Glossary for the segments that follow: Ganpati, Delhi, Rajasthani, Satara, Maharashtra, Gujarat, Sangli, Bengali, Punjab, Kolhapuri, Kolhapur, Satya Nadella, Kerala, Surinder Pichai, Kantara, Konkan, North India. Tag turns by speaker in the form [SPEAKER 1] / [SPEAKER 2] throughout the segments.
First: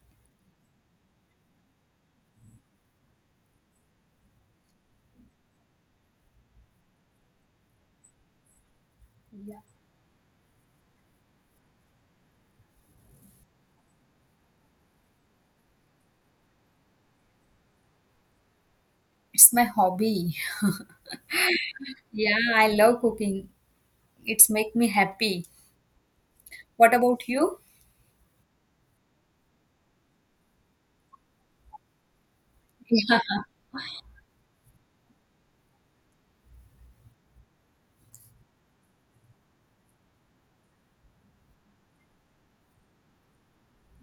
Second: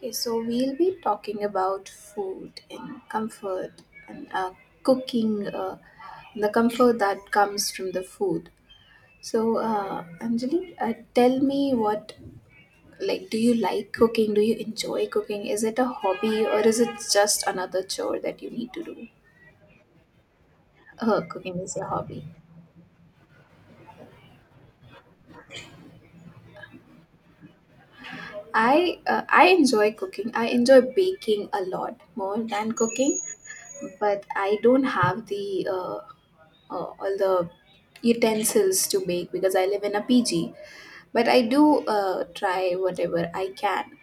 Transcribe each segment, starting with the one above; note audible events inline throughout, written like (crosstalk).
[SPEAKER 1] Okay, so we'll be talking about food and comfort and cooking, the comfort that comes from the food. So, Anjali, tell me what, like, do you like cooking? Do you enjoy cooking? Is it a hobby or is it just another chore that you need to do?
[SPEAKER 2] It's my hobby.
[SPEAKER 1] Cooking is your hobby.
[SPEAKER 2] Yeah, I love cooking. It's make me happy. What about you?
[SPEAKER 1] I enjoy cooking. I enjoy baking a lot more than cooking,
[SPEAKER 2] Yeah,
[SPEAKER 1] but I don't have the all the utensils to make because I live in a PG. But I do try whatever I can.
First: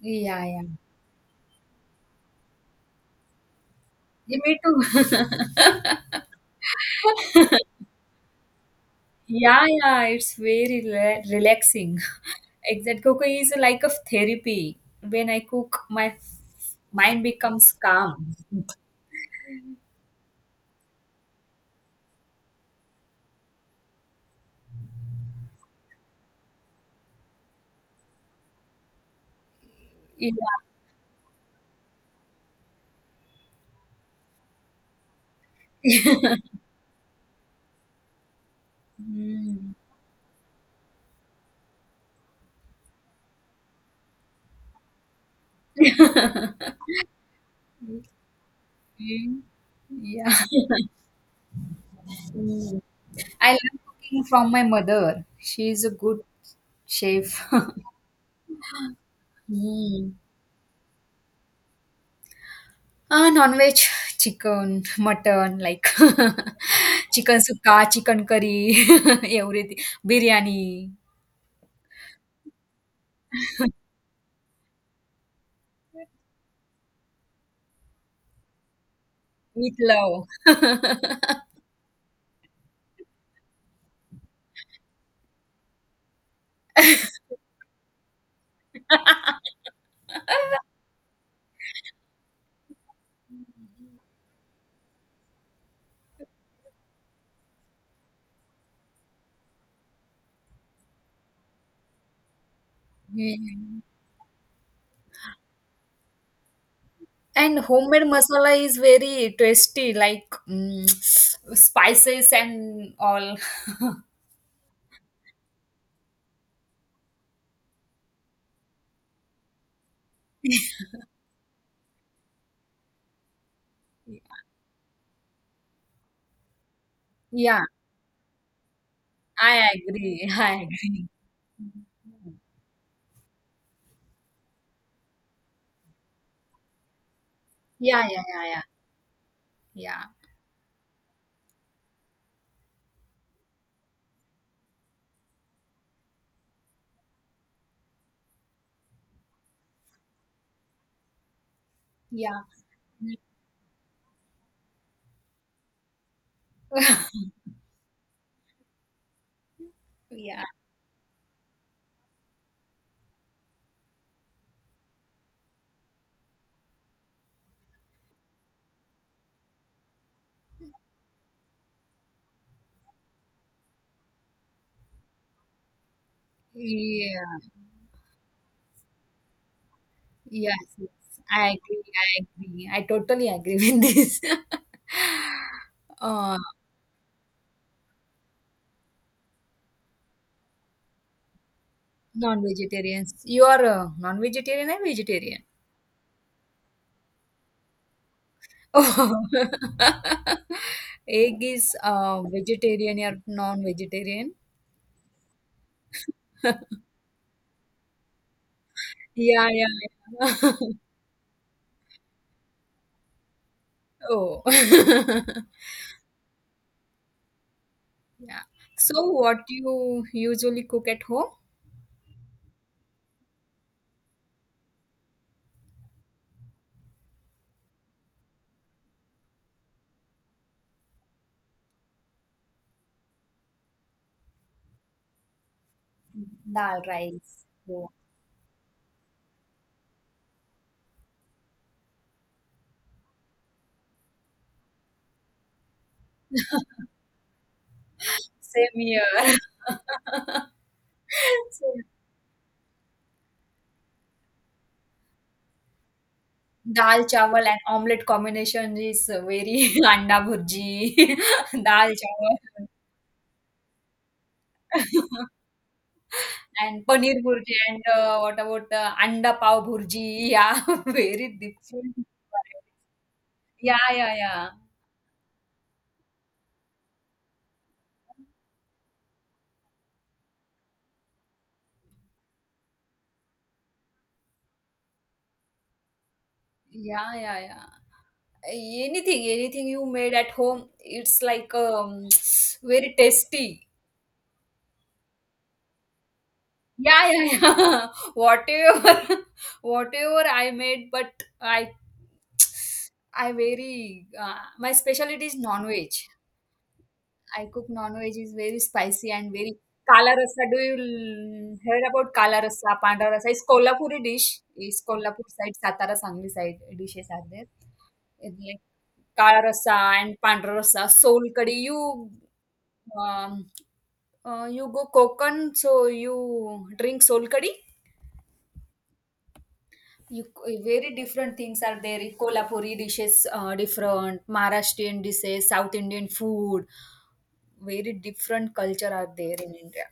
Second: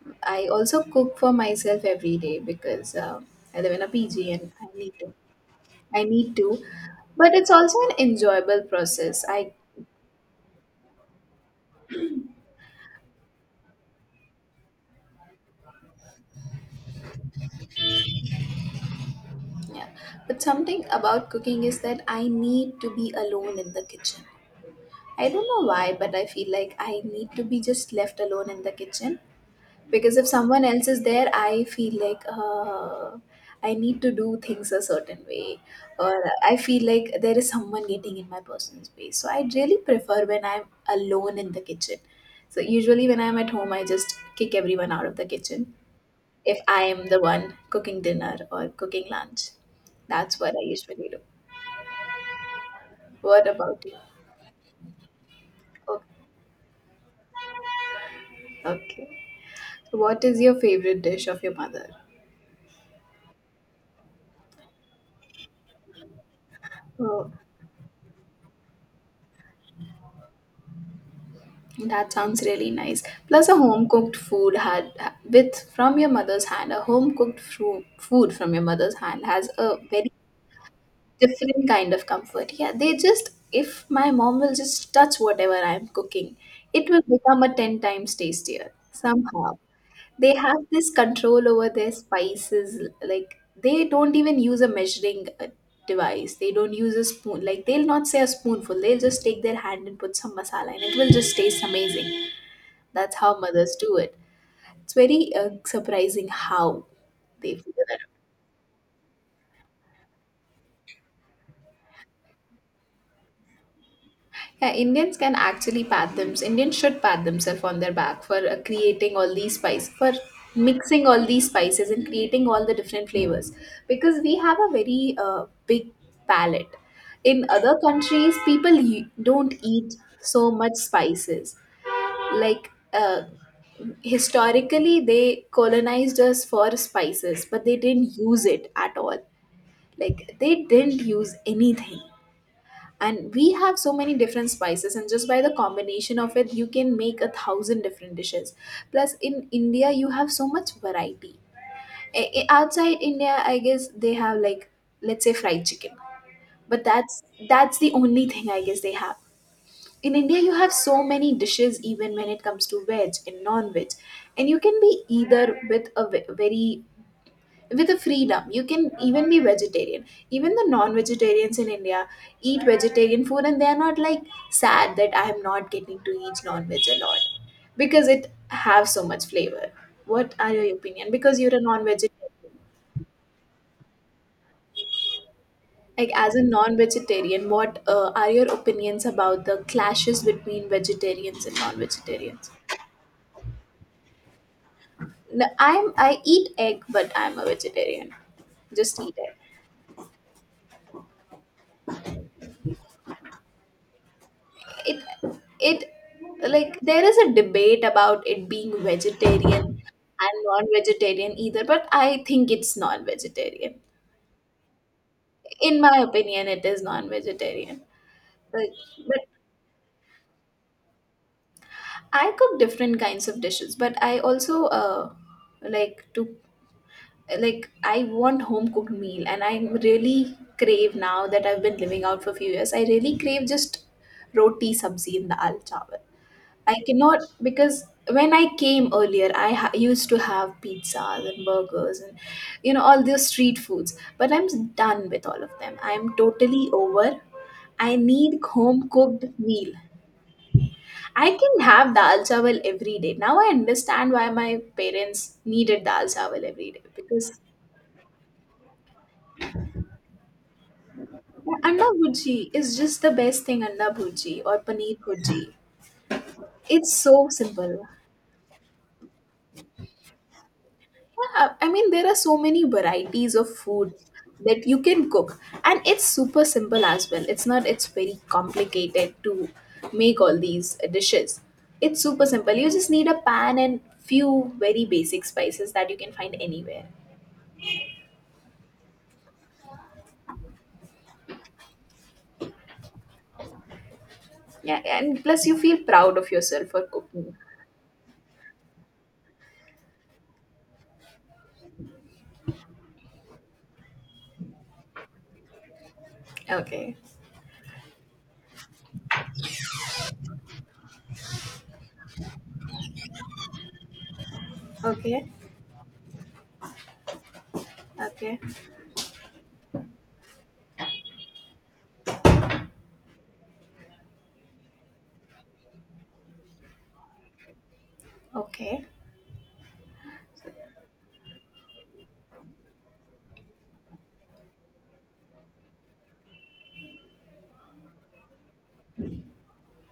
[SPEAKER 2] yeah,
[SPEAKER 1] I
[SPEAKER 2] yeah.
[SPEAKER 1] also cook for myself every day because I live in a PG
[SPEAKER 2] Yeah,
[SPEAKER 1] and
[SPEAKER 2] me
[SPEAKER 1] I need to.
[SPEAKER 2] too. (laughs)
[SPEAKER 1] I need to. But it's also an enjoyable process. I
[SPEAKER 2] Yeah, yeah. It's very relaxing. (laughs) Exact cooking is like a therapy. When I cook, mind becomes calm.
[SPEAKER 1] Yeah. But something about cooking is that I need to be alone in the kitchen. I don't know why, but I feel like I need to be just left alone in the kitchen, because if
[SPEAKER 2] Yeah.
[SPEAKER 1] someone else is there I feel like I need to do things a certain way, or I feel like there is someone getting in my personal space. So I
[SPEAKER 2] Mm.
[SPEAKER 1] really prefer when I'm alone in the kitchen. So usually when I'm at home, I just kick everyone out of the kitchen if I am the one cooking dinner or cooking
[SPEAKER 2] Mm.
[SPEAKER 1] lunch.
[SPEAKER 2] Yeah.
[SPEAKER 1] That's what I
[SPEAKER 2] (laughs)
[SPEAKER 1] usually do.
[SPEAKER 2] Mm.
[SPEAKER 1] What
[SPEAKER 2] I learned
[SPEAKER 1] about you?
[SPEAKER 2] cooking from my mother. She is a
[SPEAKER 1] Okay,
[SPEAKER 2] good chef. (laughs)
[SPEAKER 1] okay.
[SPEAKER 2] Mm.
[SPEAKER 1] What is your favorite dish of your mother?
[SPEAKER 2] Ah, non-veg, chicken, mutton, like (laughs)
[SPEAKER 1] Oh.
[SPEAKER 2] chicken sukka, chicken curry, (laughs) everything, biryani,
[SPEAKER 1] That sounds really nice. Plus, a home cooked food had with from your mother's hand. A home cooked food from your mother's hand has a very
[SPEAKER 2] meatloaf.
[SPEAKER 1] different kind of comfort. Yeah, they just if my mom will just touch whatever I'm cooking, it will become a ten times tastier somehow. They have
[SPEAKER 2] (laughs)
[SPEAKER 1] this control over their spices. Like they don't even use a measuring device. They don't use a spoon. Like they'll not say a spoonful. They'll just take their hand and put some masala, and it will just taste amazing. That's how mothers
[SPEAKER 2] Mm.
[SPEAKER 1] do it. It's very surprising how they
[SPEAKER 2] And
[SPEAKER 1] figure that
[SPEAKER 2] homemade
[SPEAKER 1] out.
[SPEAKER 2] masala is very tasty, like (sniffs) spices and all. (laughs)
[SPEAKER 1] Yeah, Indians can actually pat them. Indians should pat themselves on their back for creating all these spices, for mixing all these spices and creating all the different flavors, because we have a very big palate. In
[SPEAKER 2] Yeah,
[SPEAKER 1] other countries, people don't
[SPEAKER 2] I
[SPEAKER 1] eat
[SPEAKER 2] agree.
[SPEAKER 1] so
[SPEAKER 2] I
[SPEAKER 1] much
[SPEAKER 2] agree.
[SPEAKER 1] spices. Like historically, they colonized us for spices, but they
[SPEAKER 2] Yeah,
[SPEAKER 1] didn't
[SPEAKER 2] yeah,
[SPEAKER 1] use
[SPEAKER 2] yeah,
[SPEAKER 1] it at all.
[SPEAKER 2] yeah,
[SPEAKER 1] Like they didn't use anything, and we have so many different spices, and just by the combination of it you can make a thousand different dishes. Plus in India you have so much variety.
[SPEAKER 2] yeah,
[SPEAKER 1] Outside
[SPEAKER 2] yeah,
[SPEAKER 1] India I guess they have, like, let's say fried chicken, but that's
[SPEAKER 2] (laughs)
[SPEAKER 1] that's the only thing I guess they have. In India
[SPEAKER 2] yeah,
[SPEAKER 1] you have so many dishes even when it comes to veg and non-veg, and you can be, either with a very, with a freedom, you can even be vegetarian. Even the non-vegetarians in India eat vegetarian food and they are not like sad that I am not getting to eat non-veg a lot,
[SPEAKER 2] yeah.
[SPEAKER 1] because it have so much flavor. What are
[SPEAKER 2] Yes,
[SPEAKER 1] your
[SPEAKER 2] yes.
[SPEAKER 1] opinion, because
[SPEAKER 2] I
[SPEAKER 1] you're a
[SPEAKER 2] agree. I
[SPEAKER 1] non-vegetarian?
[SPEAKER 2] agree. I totally agree with this. (laughs)
[SPEAKER 1] Like, as
[SPEAKER 2] uh,
[SPEAKER 1] a non-vegetarian what are your opinions about the clashes between vegetarians and non-vegetarians?
[SPEAKER 2] non-vegetarians. You are a non-vegetarian and vegetarian.
[SPEAKER 1] No, I eat egg but I'm a vegetarian.
[SPEAKER 2] Oh.
[SPEAKER 1] Just eat egg.
[SPEAKER 2] (laughs) Egg is vegetarian or non-vegetarian.
[SPEAKER 1] it it Like
[SPEAKER 2] (laughs)
[SPEAKER 1] there is a debate about it being
[SPEAKER 2] Yeah,
[SPEAKER 1] vegetarian
[SPEAKER 2] yeah.
[SPEAKER 1] and
[SPEAKER 2] Yeah.
[SPEAKER 1] non-vegetarian either, but I think it's non-vegetarian.
[SPEAKER 2] (laughs) Oh. (laughs)
[SPEAKER 1] In my opinion it is non-vegetarian,
[SPEAKER 2] Yeah.
[SPEAKER 1] but,
[SPEAKER 2] So
[SPEAKER 1] but
[SPEAKER 2] what you usually cook at home?
[SPEAKER 1] I cook different kinds of dishes, but I also like to, like I want home cooked meal, and I really crave, now that I've been living out for a few years, I really crave just roti sabzi and dal chawal. I
[SPEAKER 2] Dal
[SPEAKER 1] cannot
[SPEAKER 2] rice.
[SPEAKER 1] because
[SPEAKER 2] Oh.
[SPEAKER 1] when I came earlier, I used to have pizzas and burgers and all those street foods. But I'm done with all of them. I'm totally over. I need
[SPEAKER 2] Same
[SPEAKER 1] home cooked
[SPEAKER 2] here. (laughs)
[SPEAKER 1] meal.
[SPEAKER 2] (laughs)
[SPEAKER 1] I can
[SPEAKER 2] So
[SPEAKER 1] have dal chawal every day. Now I understand why my parents needed dal chawal every day
[SPEAKER 2] dal
[SPEAKER 1] because
[SPEAKER 2] chawal and omelette combination is very (laughs) anda bhurji, (laughs)
[SPEAKER 1] anda
[SPEAKER 2] dal chawal
[SPEAKER 1] bhurji is just the best thing. Anda bhurji or paneer bhurji.
[SPEAKER 2] (laughs) and
[SPEAKER 1] It's
[SPEAKER 2] paneer
[SPEAKER 1] so
[SPEAKER 2] bhurji
[SPEAKER 1] simple.
[SPEAKER 2] and what about anda pav bhurji? Yeah, (laughs) very
[SPEAKER 1] Yeah, I mean,
[SPEAKER 2] different.
[SPEAKER 1] there are so many varieties of
[SPEAKER 2] Yeah,
[SPEAKER 1] food
[SPEAKER 2] yeah, yeah.
[SPEAKER 1] that you can cook, and it's super simple as well. It's not, it's very complicated to make all these dishes. It's super simple. You just need a pan and few very basic spices that you can find anywhere.
[SPEAKER 2] Yeah, yeah, yeah. Anything, anything you made at home, it's like (tsk) very tasty.
[SPEAKER 1] Yeah, and plus you feel proud of yourself for
[SPEAKER 2] Yeah,
[SPEAKER 1] cooking.
[SPEAKER 2] yeah, yeah. (laughs) Whatever, (laughs) whatever I made, but I, (tsk) I very my specialty is non-veg.
[SPEAKER 1] Okay,
[SPEAKER 2] I cook non-veg is very spicy and very kala rasa. Do heard about kala rasa, panda rasa? It's Kolhapuri dish. It's Kolhapur
[SPEAKER 1] okay,
[SPEAKER 2] side, Satara, Sangli side dishes are there.
[SPEAKER 1] okay,
[SPEAKER 2] It's like kala rasa and panda rasa, soul curry. You um, you go Konkan, so you drink soul curry.
[SPEAKER 1] okay.
[SPEAKER 2] You, very different things are there. Kolhapuri dishes, different Maharashtrian dishes, South Indian food, very different culture are there in India.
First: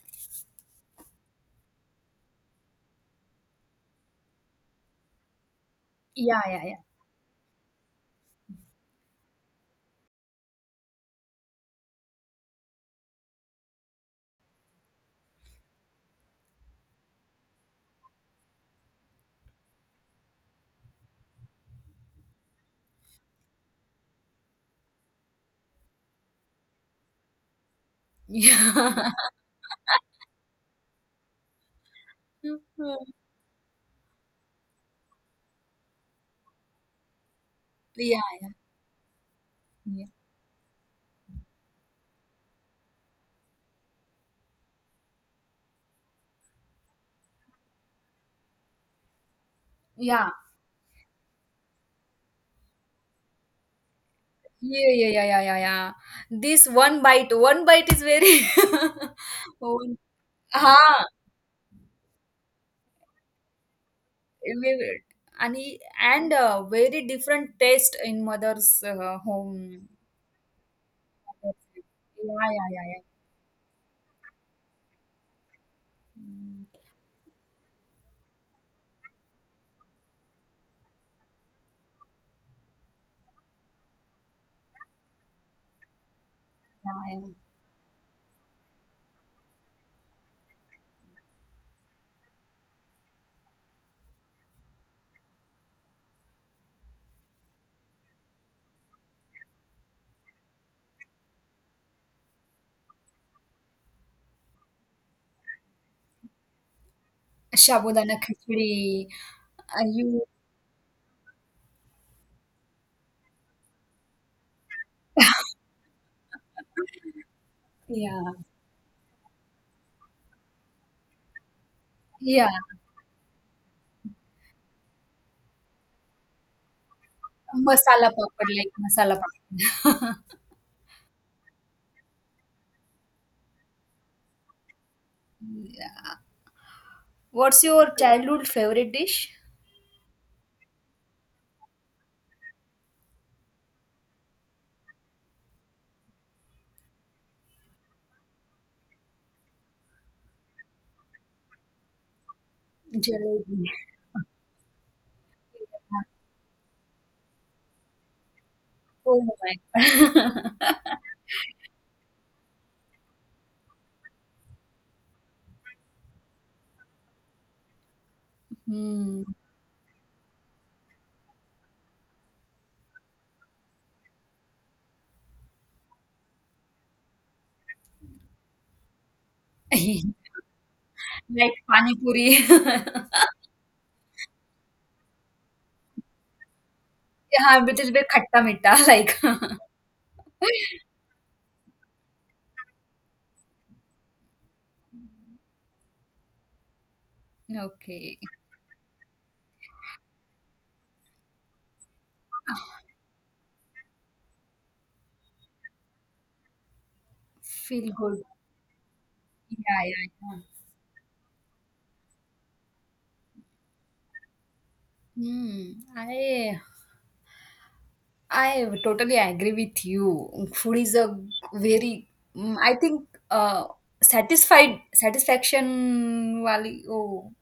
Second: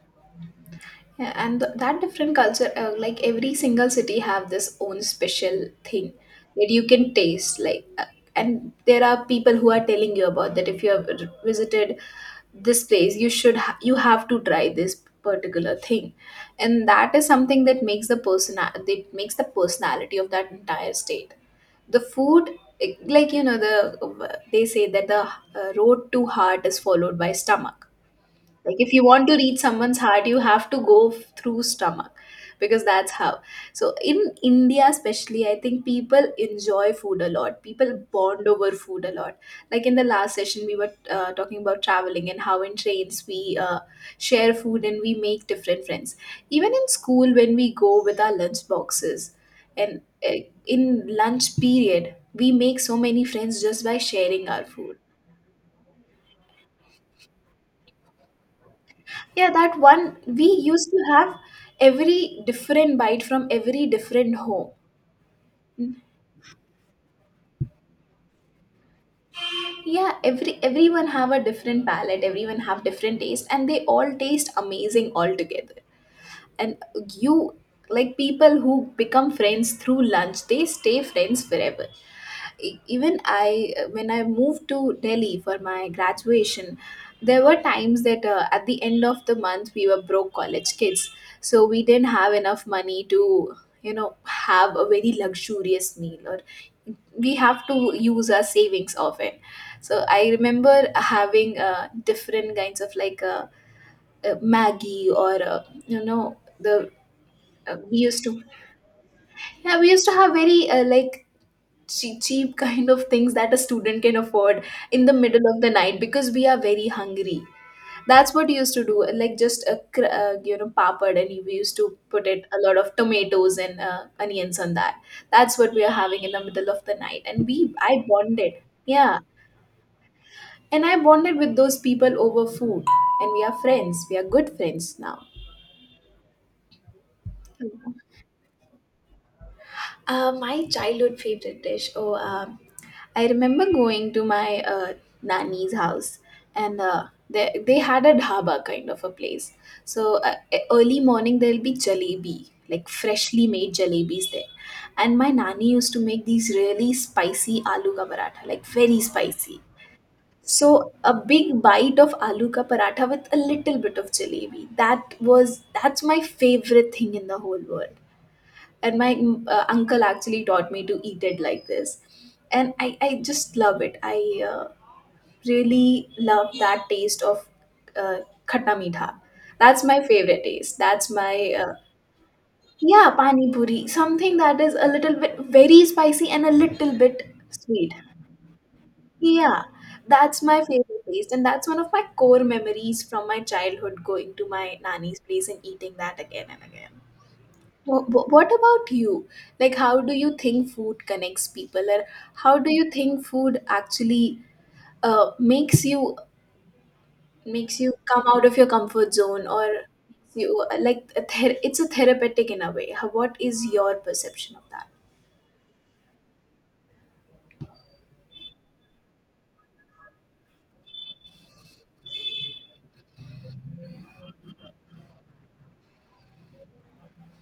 [SPEAKER 1] Yeah, and that different culture, like every single city have this own special thing
[SPEAKER 2] Yeah, yeah,
[SPEAKER 1] that
[SPEAKER 2] yeah.
[SPEAKER 1] you can taste. Like, and there are people who are telling you about that. If you have visited this place, you have to try this particular thing, and that is something that makes the person that makes the personality of that entire state. The food, like the they say that the road to heart is followed by stomach. Like if you
[SPEAKER 2] Yeah. (laughs)
[SPEAKER 1] want to reach someone's heart you have to go through stomach, because that's how. So in India especially I think people enjoy food a lot. People
[SPEAKER 2] Yeah,
[SPEAKER 1] bond
[SPEAKER 2] yeah,
[SPEAKER 1] over food a lot. Like in the
[SPEAKER 2] yeah.
[SPEAKER 1] last session we were talking about traveling and how in trains we share food and we make different friends. Even in school when we go with our lunch boxes and
[SPEAKER 2] Yeah.
[SPEAKER 1] uh, in lunch period we make so many friends just by sharing our
[SPEAKER 2] Yeah,
[SPEAKER 1] food.
[SPEAKER 2] yeah, yeah, yeah, yeah, yeah. This one bite is very
[SPEAKER 1] Yeah,
[SPEAKER 2] (laughs)
[SPEAKER 1] that
[SPEAKER 2] one,
[SPEAKER 1] one we used to
[SPEAKER 2] ah,
[SPEAKER 1] have, every different bite from every different home.
[SPEAKER 2] we- and very different taste in mother's home.
[SPEAKER 1] Yeah, everyone have a different palate,
[SPEAKER 2] Yeah,
[SPEAKER 1] everyone
[SPEAKER 2] yeah, yeah,
[SPEAKER 1] have
[SPEAKER 2] yeah.
[SPEAKER 1] different taste, and they all taste amazing altogether.
[SPEAKER 2] Mm,
[SPEAKER 1] And you like people who become friends through lunch, they stay friends forever. Even I, when I moved to Delhi for my graduation,
[SPEAKER 2] yeah, yeah.
[SPEAKER 1] there were times that at the end of the month we were broke college kids, so we didn't have enough money to have a very luxurious meal, or we have to use our savings of it. So I remember having different kinds of, like, maggie, or you know the, we
[SPEAKER 2] Sabudana
[SPEAKER 1] used to,
[SPEAKER 2] khichdi.
[SPEAKER 1] yeah,
[SPEAKER 2] Uh,
[SPEAKER 1] we used to
[SPEAKER 2] you,
[SPEAKER 1] have very, like, cheap kind of things that a student can afford in the middle of the night because we are very hungry.
[SPEAKER 2] yeah,
[SPEAKER 1] That's what we used to do, like just a you know papad, and we used to put it
[SPEAKER 2] yeah.
[SPEAKER 1] a lot of tomatoes and onions on that. That's what we are having in the middle of the night, and we I
[SPEAKER 2] Masala papad,
[SPEAKER 1] bonded.
[SPEAKER 2] like masala
[SPEAKER 1] Yeah,
[SPEAKER 2] papad.
[SPEAKER 1] and I bonded with those people over food, and we are good friends now.
[SPEAKER 2] (laughs) Yeah. What's your childhood favorite dish?
[SPEAKER 1] My childhood favorite dish. Oh, I remember going to my nanny's house, and they had a dhaba kind of a place. So early morning there'll be jalebi, like freshly
[SPEAKER 2] Jalebi.
[SPEAKER 1] made
[SPEAKER 2] (laughs)
[SPEAKER 1] jalebis there, and my nanny used to make these really spicy aloo ka paratha, like very
[SPEAKER 2] Oh
[SPEAKER 1] spicy.
[SPEAKER 2] my god.
[SPEAKER 1] So a
[SPEAKER 2] (laughs)
[SPEAKER 1] big bite of aloo ka paratha with a little bit of jalebi. That's my favorite thing in the whole world, and my
[SPEAKER 2] Hmm.
[SPEAKER 1] uncle actually taught me to eat it like this, and I just love it I uh, Really love that taste of uh, khatta meetha. That's my
[SPEAKER 2] (laughs)
[SPEAKER 1] favorite taste. That's my
[SPEAKER 2] Like
[SPEAKER 1] uh,
[SPEAKER 2] pani puri. (laughs)
[SPEAKER 1] yeah, pani puri, something that is a little bit very spicy and a little bit
[SPEAKER 2] Yeah, but it's a
[SPEAKER 1] sweet.
[SPEAKER 2] bit khatta mitta, like.
[SPEAKER 1] Yeah, that's my
[SPEAKER 2] (laughs)
[SPEAKER 1] favorite taste, and that's one of my core memories from my childhood, going to my nanny's place and eating that again and again. Wh-
[SPEAKER 2] Okay.
[SPEAKER 1] wh- What about you? Like, how do you think food connects people, or how do you think food actually makes you makes
[SPEAKER 2] Feel
[SPEAKER 1] you
[SPEAKER 2] good.
[SPEAKER 1] come out of your comfort zone,
[SPEAKER 2] Yeah,
[SPEAKER 1] or
[SPEAKER 2] yeah, yeah.
[SPEAKER 1] you like it's a therapeutic in a way. How, what is your perception of that?
[SPEAKER 2] Hmm. I totally agree with you. Food is a very mm, I think satisfied satisfaction wali oh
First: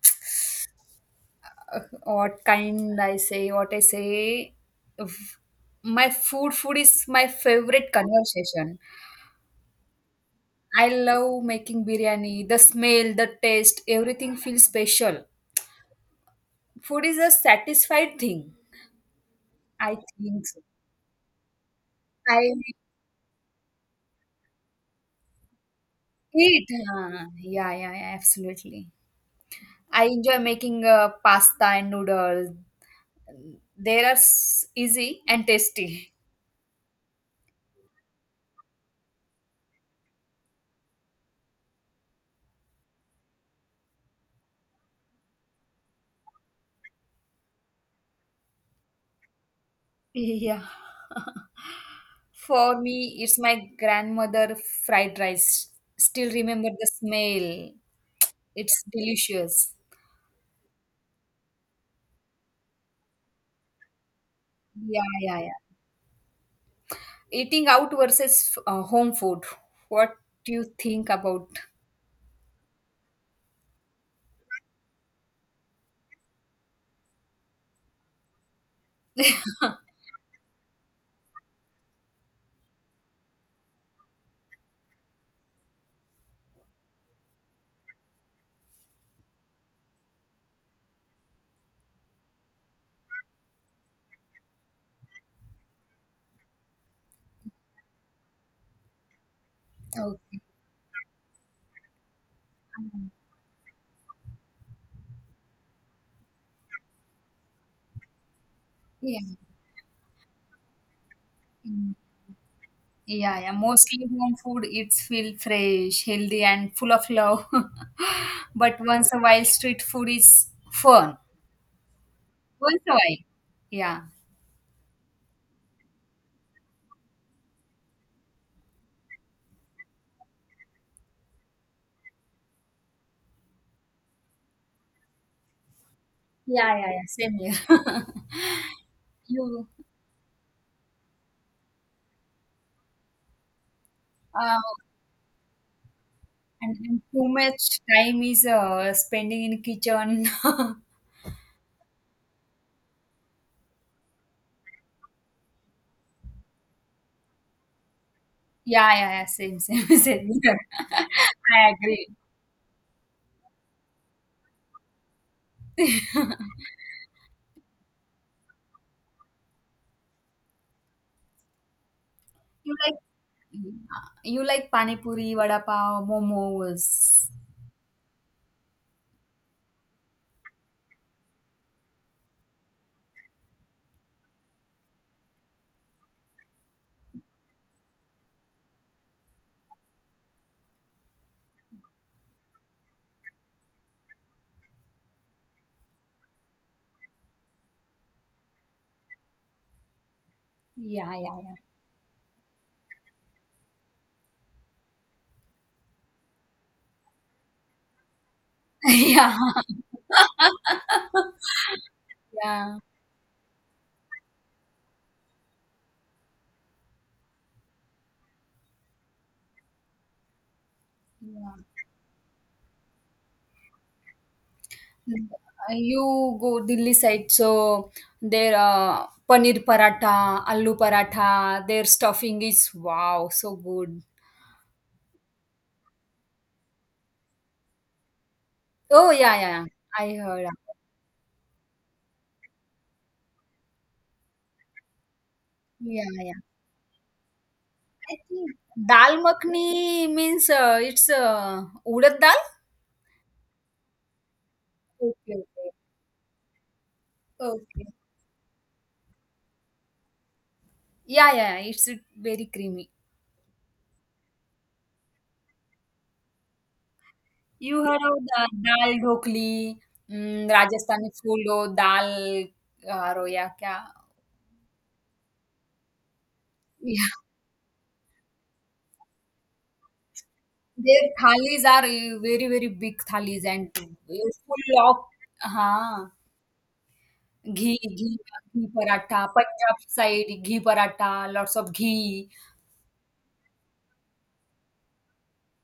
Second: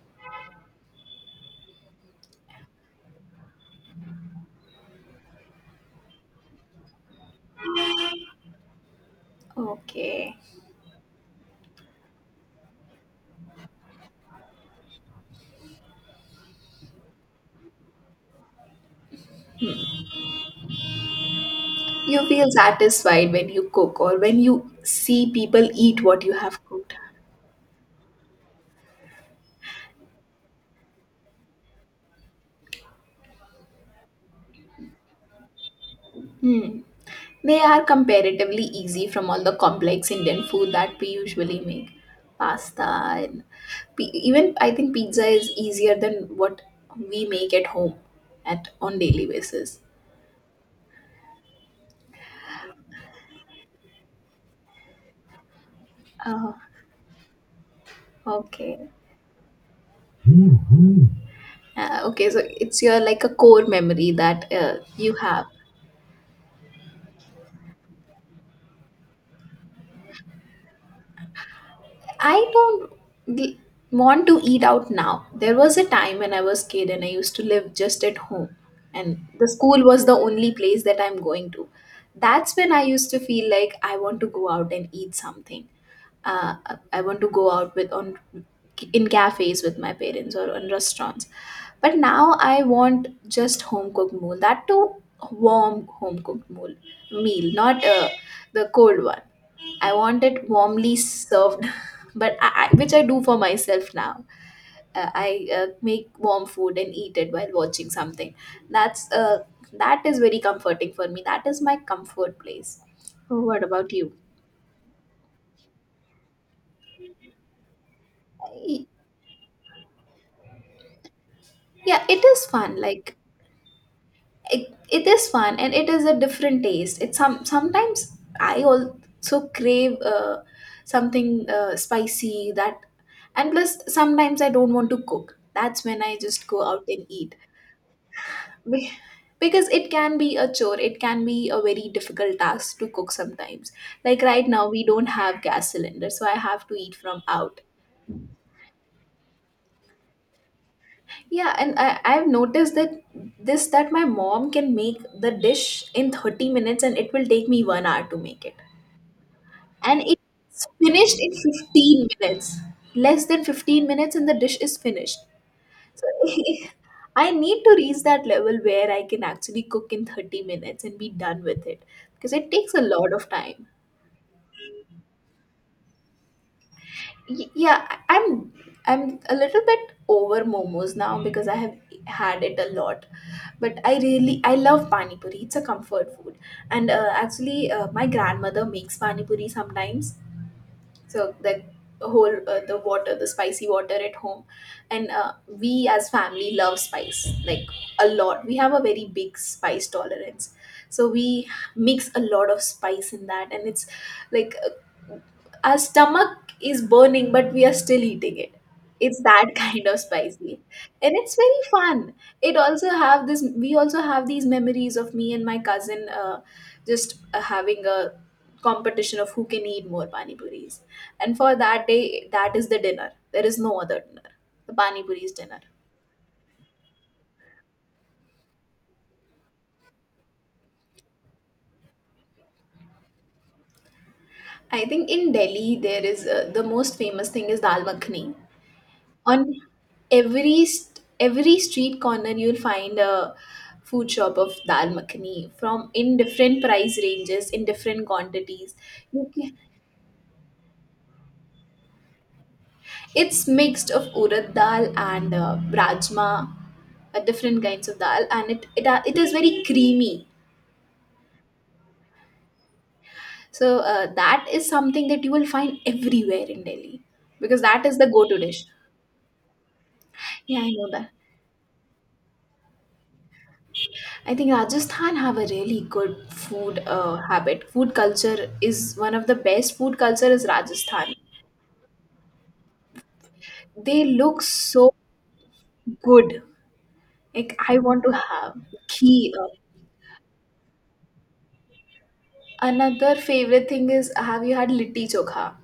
[SPEAKER 2] what kind I say, what I say. v- My food is my favorite conversation.
[SPEAKER 1] Okay,
[SPEAKER 2] I love making biryani. The smell, the taste, everything feels special. Food is a satisfied thing. I think so.
[SPEAKER 1] you feel
[SPEAKER 2] I
[SPEAKER 1] satisfied when you cook or when you see people eat what you have
[SPEAKER 2] eat.
[SPEAKER 1] cooked.
[SPEAKER 2] Huh? Yeah, yeah, yeah, absolutely. I enjoy making pasta and noodles. They are easy and tasty.
[SPEAKER 1] Hmm. They are comparatively easy from all the complex Indian food that we usually make. Pasta and even I think pizza is easier than what we make at home at on daily basis.
[SPEAKER 2] (laughs) Yeah. For me, it's my grandmother fried rice. Still
[SPEAKER 1] Oh,
[SPEAKER 2] remember the smell. It's
[SPEAKER 1] okay.
[SPEAKER 2] delicious.
[SPEAKER 1] Okay, so it's your like a core memory that
[SPEAKER 2] Yeah,
[SPEAKER 1] you
[SPEAKER 2] yeah,
[SPEAKER 1] have.
[SPEAKER 2] yeah. Eating out versus home food. What do you think about?
[SPEAKER 1] I don't li- want to eat out now. There was a time when I was kid and I used to live just at home, and the school was the only place that I'm going to. That's when I used to feel like I want to go out and eat something. uh, I want to go out with on in cafes with my parents or in restaurants. But now I want just home cooked meal. That too warm home cooked meal, not the cold one. I want
[SPEAKER 2] Okay.
[SPEAKER 1] it warmly served, (laughs) but I, which I
[SPEAKER 2] Um,
[SPEAKER 1] do for myself now. I make warm food and eat it while watching something. That's
[SPEAKER 2] yeah.
[SPEAKER 1] uh, that is very comforting for me. That is my
[SPEAKER 2] Mm,
[SPEAKER 1] comfort place.
[SPEAKER 2] yeah, yeah.
[SPEAKER 1] What about
[SPEAKER 2] Mostly
[SPEAKER 1] you?
[SPEAKER 2] home food, it's feel fresh, healthy, and full of love. (laughs) But
[SPEAKER 1] Y-
[SPEAKER 2] once a while, street food is fun.
[SPEAKER 1] Yeah, it is fun.
[SPEAKER 2] Once a
[SPEAKER 1] Like
[SPEAKER 2] while. Yeah.
[SPEAKER 1] it is fun and it is a different taste. It's sometimes. I also crave something spicy, that and plus sometimes I don't want to cook. That's when I just go
[SPEAKER 2] Yeah,
[SPEAKER 1] out
[SPEAKER 2] yeah,
[SPEAKER 1] and
[SPEAKER 2] yeah.
[SPEAKER 1] eat.
[SPEAKER 2] Same here. (laughs)
[SPEAKER 1] Be-
[SPEAKER 2] You,
[SPEAKER 1] because it can be a chore. It can be a very difficult task to cook sometimes. Like right
[SPEAKER 2] uh,
[SPEAKER 1] now we don't have gas cylinder, so I have to
[SPEAKER 2] and
[SPEAKER 1] eat from
[SPEAKER 2] too
[SPEAKER 1] out.
[SPEAKER 2] much time is spending in kitchen. (laughs)
[SPEAKER 1] Yeah, and I've noticed that this that my mom can make the dish in 30 minutes and it will take me 1 hour to make it,
[SPEAKER 2] Yeah, yeah, yeah, same, same, (laughs)
[SPEAKER 1] and
[SPEAKER 2] same.
[SPEAKER 1] it's
[SPEAKER 2] (laughs)
[SPEAKER 1] finished in
[SPEAKER 2] I
[SPEAKER 1] 15
[SPEAKER 2] agree.
[SPEAKER 1] minutes. Less than 15 minutes and the dish is finished. So
[SPEAKER 2] (laughs)
[SPEAKER 1] (laughs) I need to reach that level where I can actually cook in 30 minutes and be done with it, because it takes
[SPEAKER 2] You
[SPEAKER 1] a
[SPEAKER 2] like
[SPEAKER 1] lot of time.
[SPEAKER 2] you like pani puri, vada pav, momos.
[SPEAKER 1] I'm a little bit over momos now because I have had it a lot. But I really I love pani puri. It's a comfort food, and actually my grandmother makes pani puri sometimes. So the whole the water, the spicy water at home. And we as family love spice, like a lot. We have a very big spice tolerance, so
[SPEAKER 2] Yeah, yeah,
[SPEAKER 1] we
[SPEAKER 2] yeah.
[SPEAKER 1] mix a lot of spice in that, and it's like our stomach is burning, but we are still eating it.
[SPEAKER 2] (laughs)
[SPEAKER 1] It's
[SPEAKER 2] Yeah.
[SPEAKER 1] that (laughs) kind of spicy, and
[SPEAKER 2] (laughs)
[SPEAKER 1] it's very fun. It
[SPEAKER 2] Yeah.
[SPEAKER 1] also have this. We also have these memories of me and my cousin, just having a competition of who can eat more pani puris. And for
[SPEAKER 2] Yeah.
[SPEAKER 1] that day, that is the dinner. There is no other dinner. The pani puris dinner.
[SPEAKER 2] You go Delhi side, so their paneer paratha, aloo paratha, their stuffing is wow, so good.
[SPEAKER 1] I think in Delhi there is the most famous thing is dal makhani.
[SPEAKER 2] Oh, yeah,
[SPEAKER 1] On
[SPEAKER 2] yeah, yeah. I heard of
[SPEAKER 1] every
[SPEAKER 2] it.
[SPEAKER 1] every street corner you'll find a food shop of dal makhani, from
[SPEAKER 2] Yeah,
[SPEAKER 1] in
[SPEAKER 2] yeah.
[SPEAKER 1] different price ranges in different
[SPEAKER 2] I think
[SPEAKER 1] quantities.
[SPEAKER 2] dal
[SPEAKER 1] You can,
[SPEAKER 2] makhni means it's urad dal.
[SPEAKER 1] it's mixed of urad dal
[SPEAKER 2] Okay,
[SPEAKER 1] and
[SPEAKER 2] okay.
[SPEAKER 1] rajma, different
[SPEAKER 2] Okay.
[SPEAKER 1] kinds of dal, and it is very creamy.
[SPEAKER 2] Yeah, yeah. It's very creamy.
[SPEAKER 1] So that is something that you will find everywhere in Delhi, because
[SPEAKER 2] You
[SPEAKER 1] that is
[SPEAKER 2] heard
[SPEAKER 1] the
[SPEAKER 2] of
[SPEAKER 1] go to
[SPEAKER 2] the
[SPEAKER 1] dish.
[SPEAKER 2] dal dhokli, mm,
[SPEAKER 1] Yeah, I know that.
[SPEAKER 2] Rajasthani food, or dal roya kya?
[SPEAKER 1] I think Rajasthan have a really good food
[SPEAKER 2] Yeah.
[SPEAKER 1] habit. Food culture is one of the best food culture is
[SPEAKER 2] Their
[SPEAKER 1] Rajasthan.
[SPEAKER 2] thalis are very, very big thalis and
[SPEAKER 1] They
[SPEAKER 2] it's
[SPEAKER 1] look
[SPEAKER 2] full
[SPEAKER 1] so
[SPEAKER 2] of हाँ,
[SPEAKER 1] good. Like I
[SPEAKER 2] ghee,
[SPEAKER 1] want to
[SPEAKER 2] ghee,
[SPEAKER 1] have
[SPEAKER 2] ghee paratha,
[SPEAKER 1] ghee.
[SPEAKER 2] Punjab side ghee paratha, lots of ghee.
[SPEAKER 1] Another favorite thing is, have you had litti chokha?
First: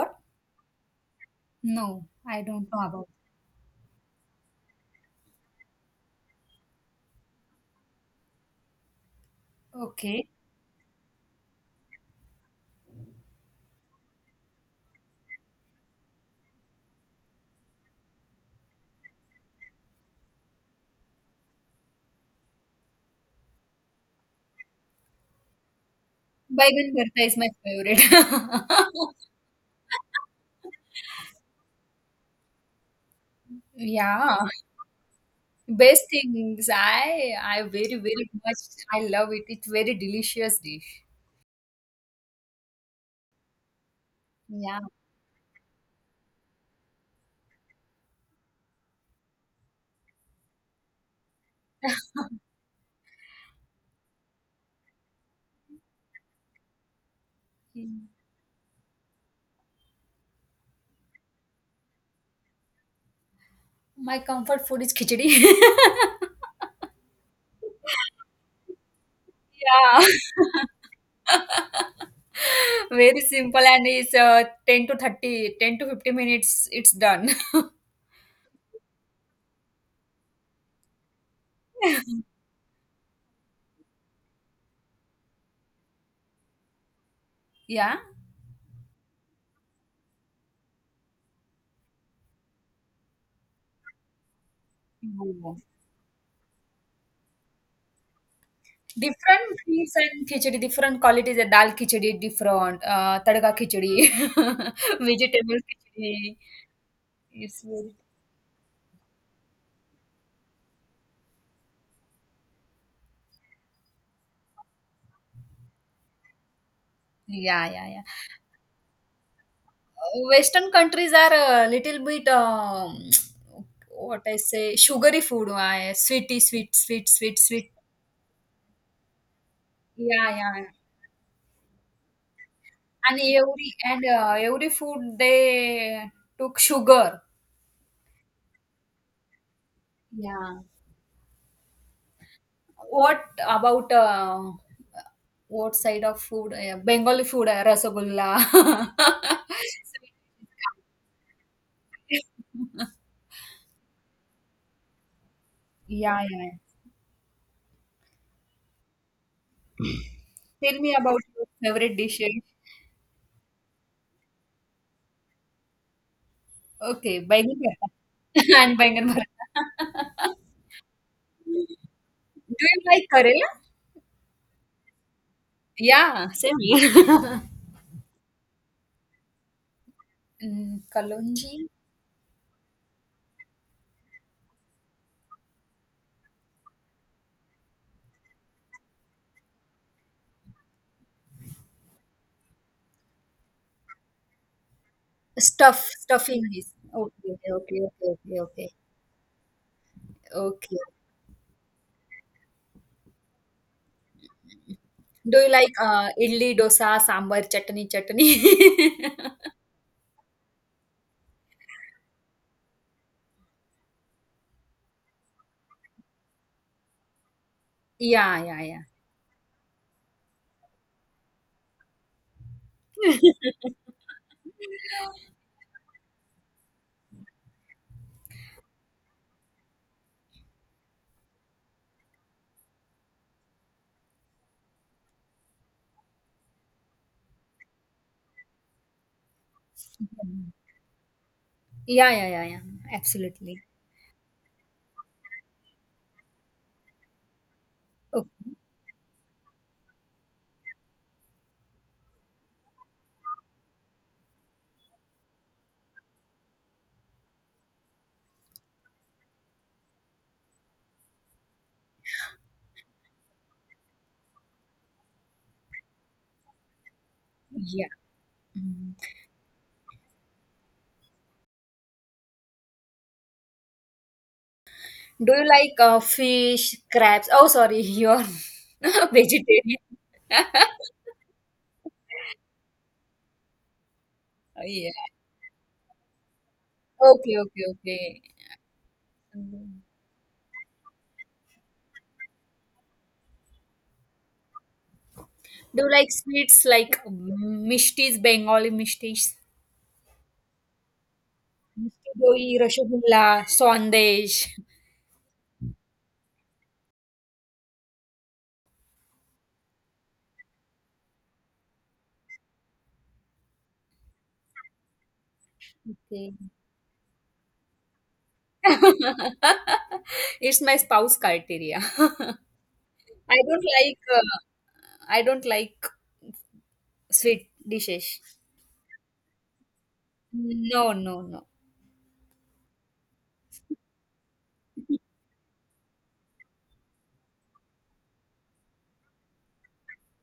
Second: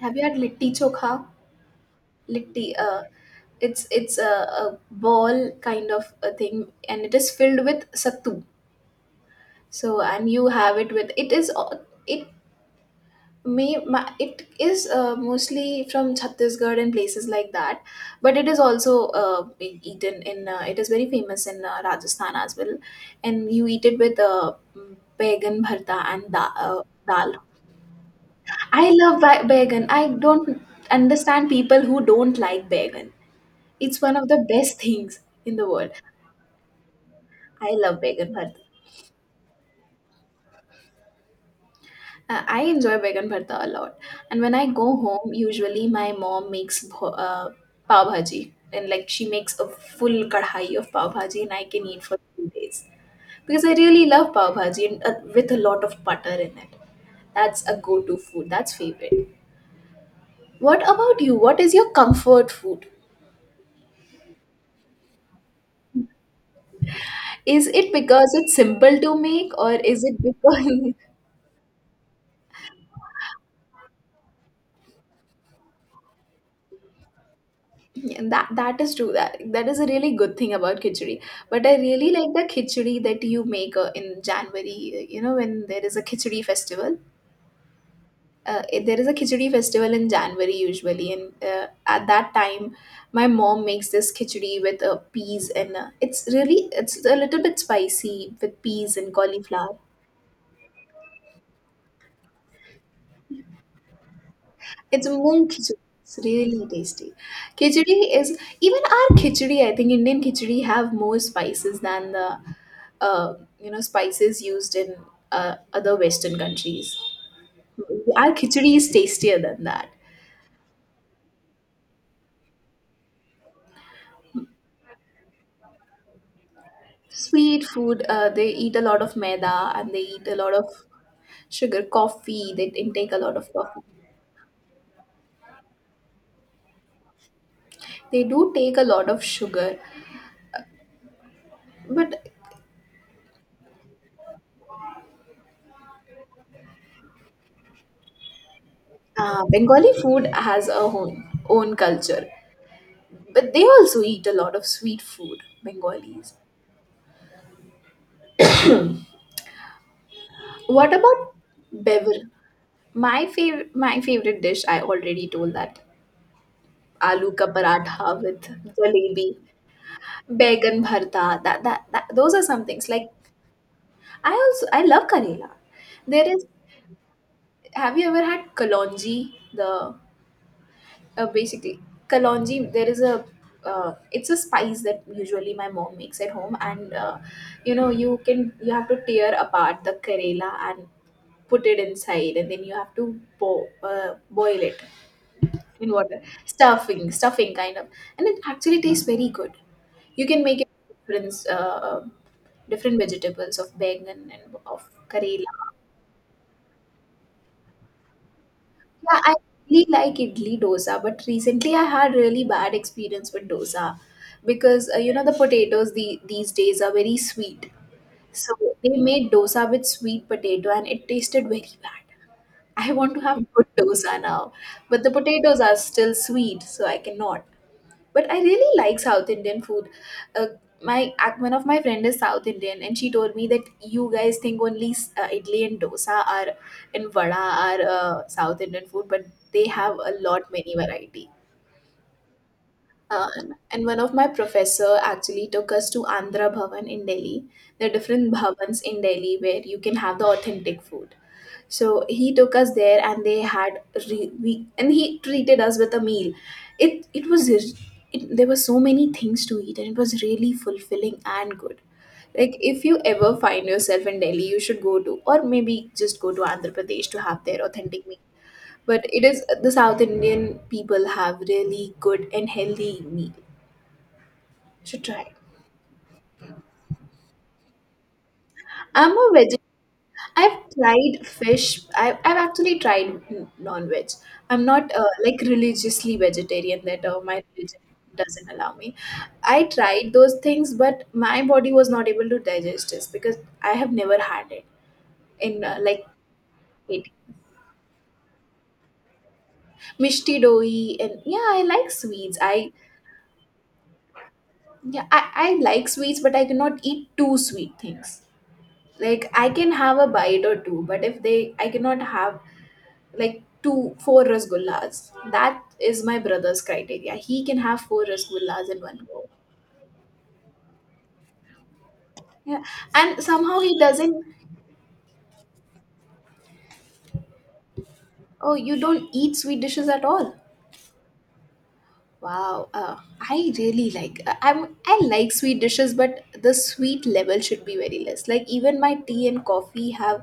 [SPEAKER 1] Have you had litti chokha?
[SPEAKER 2] No, I don't
[SPEAKER 1] Litti.
[SPEAKER 2] know about.
[SPEAKER 1] It's a ball kind of a thing, and it is filled with sattu. So and
[SPEAKER 2] Okay.
[SPEAKER 1] you have it with, it is it it is mostly from Chhattisgarh and places like that, but it is also being eaten in. It is very famous in Rajasthan as well, and you eat it with baigan bharta and
[SPEAKER 2] Baigan bharta
[SPEAKER 1] dal.
[SPEAKER 2] is my favorite.
[SPEAKER 1] I love
[SPEAKER 2] (laughs)
[SPEAKER 1] baigan. I don't understand people who don't like baigan. It's one of
[SPEAKER 2] Yeah,
[SPEAKER 1] the best things in the world.
[SPEAKER 2] best things. I
[SPEAKER 1] I
[SPEAKER 2] very
[SPEAKER 1] love
[SPEAKER 2] very
[SPEAKER 1] baigan bharta.
[SPEAKER 2] much I love it. It's very delicious dish.
[SPEAKER 1] I enjoy vegan bharta a lot. And when I
[SPEAKER 2] Yeah.
[SPEAKER 1] go home, usually my mom makes pav bhaji. And like she makes a full kadhai of pav bhaji and I can eat for 2 days. Because I really love pav bhaji, and with a lot of butter in it. That's a go-to food. That's favorite. What about you? What is your comfort food?
[SPEAKER 2] My comfort food is khichdi. (laughs)
[SPEAKER 1] Is it because it's simple to make, or is
[SPEAKER 2] Yeah.
[SPEAKER 1] it because (laughs)
[SPEAKER 2] (laughs) Very simple and it's 10 to 50 minutes it's done.
[SPEAKER 1] Yeah, that that is true. That that is a really good thing about khichdi. But I really
[SPEAKER 2] (laughs)
[SPEAKER 1] like the khichdi that you make in January. Uh, you know, when there is a khichdi festival.
[SPEAKER 2] Yeah.
[SPEAKER 1] It- there is a khichdi festival in January usually, and at that time, my mom makes this khichdi with peas, and it's really, it's a little bit spicy, with peas and
[SPEAKER 2] Different
[SPEAKER 1] cauliflower.
[SPEAKER 2] things and khichdi, different qualities. The dal khichdi different, tadka khichdi, (laughs)
[SPEAKER 1] It's a moong
[SPEAKER 2] vegetable
[SPEAKER 1] khichdi. It's
[SPEAKER 2] khichdi.
[SPEAKER 1] really tasty.
[SPEAKER 2] It's very
[SPEAKER 1] Khichdi is even our khichdi. I think Indian khichdi have more spices than the uh, you know, spices used in uh, other Western countries.
[SPEAKER 2] yeah, yeah, yeah.
[SPEAKER 1] Our khichdi is tastier than that.
[SPEAKER 2] Western countries are a little bit what I say, sugary food, sweet,
[SPEAKER 1] Sweet
[SPEAKER 2] sweet.
[SPEAKER 1] food. They eat a lot of maida and they eat
[SPEAKER 2] Yeah,
[SPEAKER 1] a lot
[SPEAKER 2] yeah.
[SPEAKER 1] of sugar. Coffee. They intake a
[SPEAKER 2] And
[SPEAKER 1] lot of
[SPEAKER 2] every
[SPEAKER 1] coffee.
[SPEAKER 2] and uh, every food they took sugar.
[SPEAKER 1] They do take a lot of sugar,
[SPEAKER 2] Yeah.
[SPEAKER 1] but
[SPEAKER 2] What about what side of food? Bengali food, rasagulla. (laughs)
[SPEAKER 1] Bengali food has a own own culture. But they also eat a lot of sweet food,
[SPEAKER 2] Yeah,
[SPEAKER 1] Bengalis.
[SPEAKER 2] yeah. Tell
[SPEAKER 1] What
[SPEAKER 2] me about
[SPEAKER 1] about
[SPEAKER 2] your favorite
[SPEAKER 1] bever?
[SPEAKER 2] dishes.
[SPEAKER 1] My favorite dish. I already told that.
[SPEAKER 2] Okay,
[SPEAKER 1] Aloo ka
[SPEAKER 2] bangan bharta
[SPEAKER 1] paratha with
[SPEAKER 2] (laughs) and bangan
[SPEAKER 1] jalebi,
[SPEAKER 2] bharta. (laughs)
[SPEAKER 1] baigan bharta. That, that that those are
[SPEAKER 2] Do
[SPEAKER 1] some
[SPEAKER 2] you
[SPEAKER 1] things.
[SPEAKER 2] like
[SPEAKER 1] Like
[SPEAKER 2] Kerala?
[SPEAKER 1] I also I love Karela.
[SPEAKER 2] Yeah,
[SPEAKER 1] There is.
[SPEAKER 2] same. (laughs)
[SPEAKER 1] Have you ever had kalonji? The
[SPEAKER 2] Mm, kalonji.
[SPEAKER 1] basically kalonji. There is a. It's a spice that usually my mom makes at home, and you know, you can, you have to tear apart the karela and put it inside, and then you have to boil it
[SPEAKER 2] Stuff,
[SPEAKER 1] in water.
[SPEAKER 2] stuffing is
[SPEAKER 1] Stuffing,
[SPEAKER 2] okay,
[SPEAKER 1] stuffing
[SPEAKER 2] okay,
[SPEAKER 1] kind of.
[SPEAKER 2] okay,
[SPEAKER 1] And it
[SPEAKER 2] okay, okay.
[SPEAKER 1] actually tastes very good. You can make it
[SPEAKER 2] Okay.
[SPEAKER 1] different, different vegetables of bengan and of
[SPEAKER 2] Do you
[SPEAKER 1] karela.
[SPEAKER 2] like idli, dosa, sambar, chutney, chutney? (laughs)
[SPEAKER 1] Yeah, I really like idli dosa, but recently I had really bad experience with dosa, because you know, the potatoes these days are very sweet.
[SPEAKER 2] Yeah,
[SPEAKER 1] So
[SPEAKER 2] yeah, yeah.
[SPEAKER 1] they made dosa with sweet potato and it tasted very bad. I want to have good dosa now, but the potatoes are still sweet, so I cannot. But I really like South Indian food. Uh, my one of my friend is South Indian, and she told me that you guys think only idli and dosa are and vada are South Indian food, but they have a lot many variety.
[SPEAKER 2] Yeah, yeah, yeah, yeah.
[SPEAKER 1] Uh,
[SPEAKER 2] Absolutely.
[SPEAKER 1] and one of my professor actually took us to Andhra Bhavan in Delhi. There are different
[SPEAKER 2] Okay.
[SPEAKER 1] bhavans in Delhi where you can have the authentic food. So he took us there and they had we, and he treated us with a meal. It was, there were so many things to eat and it was really fulfilling and good. Like if you ever find yourself in Delhi, you should go to, or maybe just go to Andhra Pradesh to have their
[SPEAKER 2] Yeah.
[SPEAKER 1] authentic meal.
[SPEAKER 2] Mm.
[SPEAKER 1] But it is the South Indian people have really good and healthy meal. Should try.
[SPEAKER 2] Do you like fish, crabs? Oh, sorry, (laughs) you're
[SPEAKER 1] I'm a vegetarian.
[SPEAKER 2] vegetarian. (laughs)
[SPEAKER 1] I've tried fish. I've actually tried non-veg.
[SPEAKER 2] Oh,
[SPEAKER 1] I'm
[SPEAKER 2] yeah.
[SPEAKER 1] not like religiously vegetarian that
[SPEAKER 2] Okay,
[SPEAKER 1] my
[SPEAKER 2] okay,
[SPEAKER 1] religion
[SPEAKER 2] okay.
[SPEAKER 1] doesn't allow me. I
[SPEAKER 2] Mm.
[SPEAKER 1] tried those things, but my body was not able to digest this because I have never had it in
[SPEAKER 2] Do you
[SPEAKER 1] like
[SPEAKER 2] like sweets like
[SPEAKER 1] eating.
[SPEAKER 2] mishtis, Bengali mishtis?
[SPEAKER 1] Mishti doi, and yeah, I like
[SPEAKER 2] Mishti
[SPEAKER 1] sweets.
[SPEAKER 2] doi,
[SPEAKER 1] I
[SPEAKER 2] rasgulla, sandesh.
[SPEAKER 1] yeah, I like sweets, but I cannot eat too sweet things. Like I can have a bite or two, but if they, I cannot have like two four rasgullas. That is my
[SPEAKER 2] Okay.
[SPEAKER 1] brother's criteria. He can have four rasgullas in one go.
[SPEAKER 2] (laughs) It's my spouse criteria. (laughs)
[SPEAKER 1] Yeah, and
[SPEAKER 2] I
[SPEAKER 1] somehow
[SPEAKER 2] don't
[SPEAKER 1] he
[SPEAKER 2] like
[SPEAKER 1] doesn't.
[SPEAKER 2] uh, I don't like sweet dishes.
[SPEAKER 1] Oh, you don't eat sweet dishes at all?
[SPEAKER 2] No, no, no.
[SPEAKER 1] Wow. Uh, I really like I like sweet dishes, but the sweet level should be very less. Like even my tea and coffee have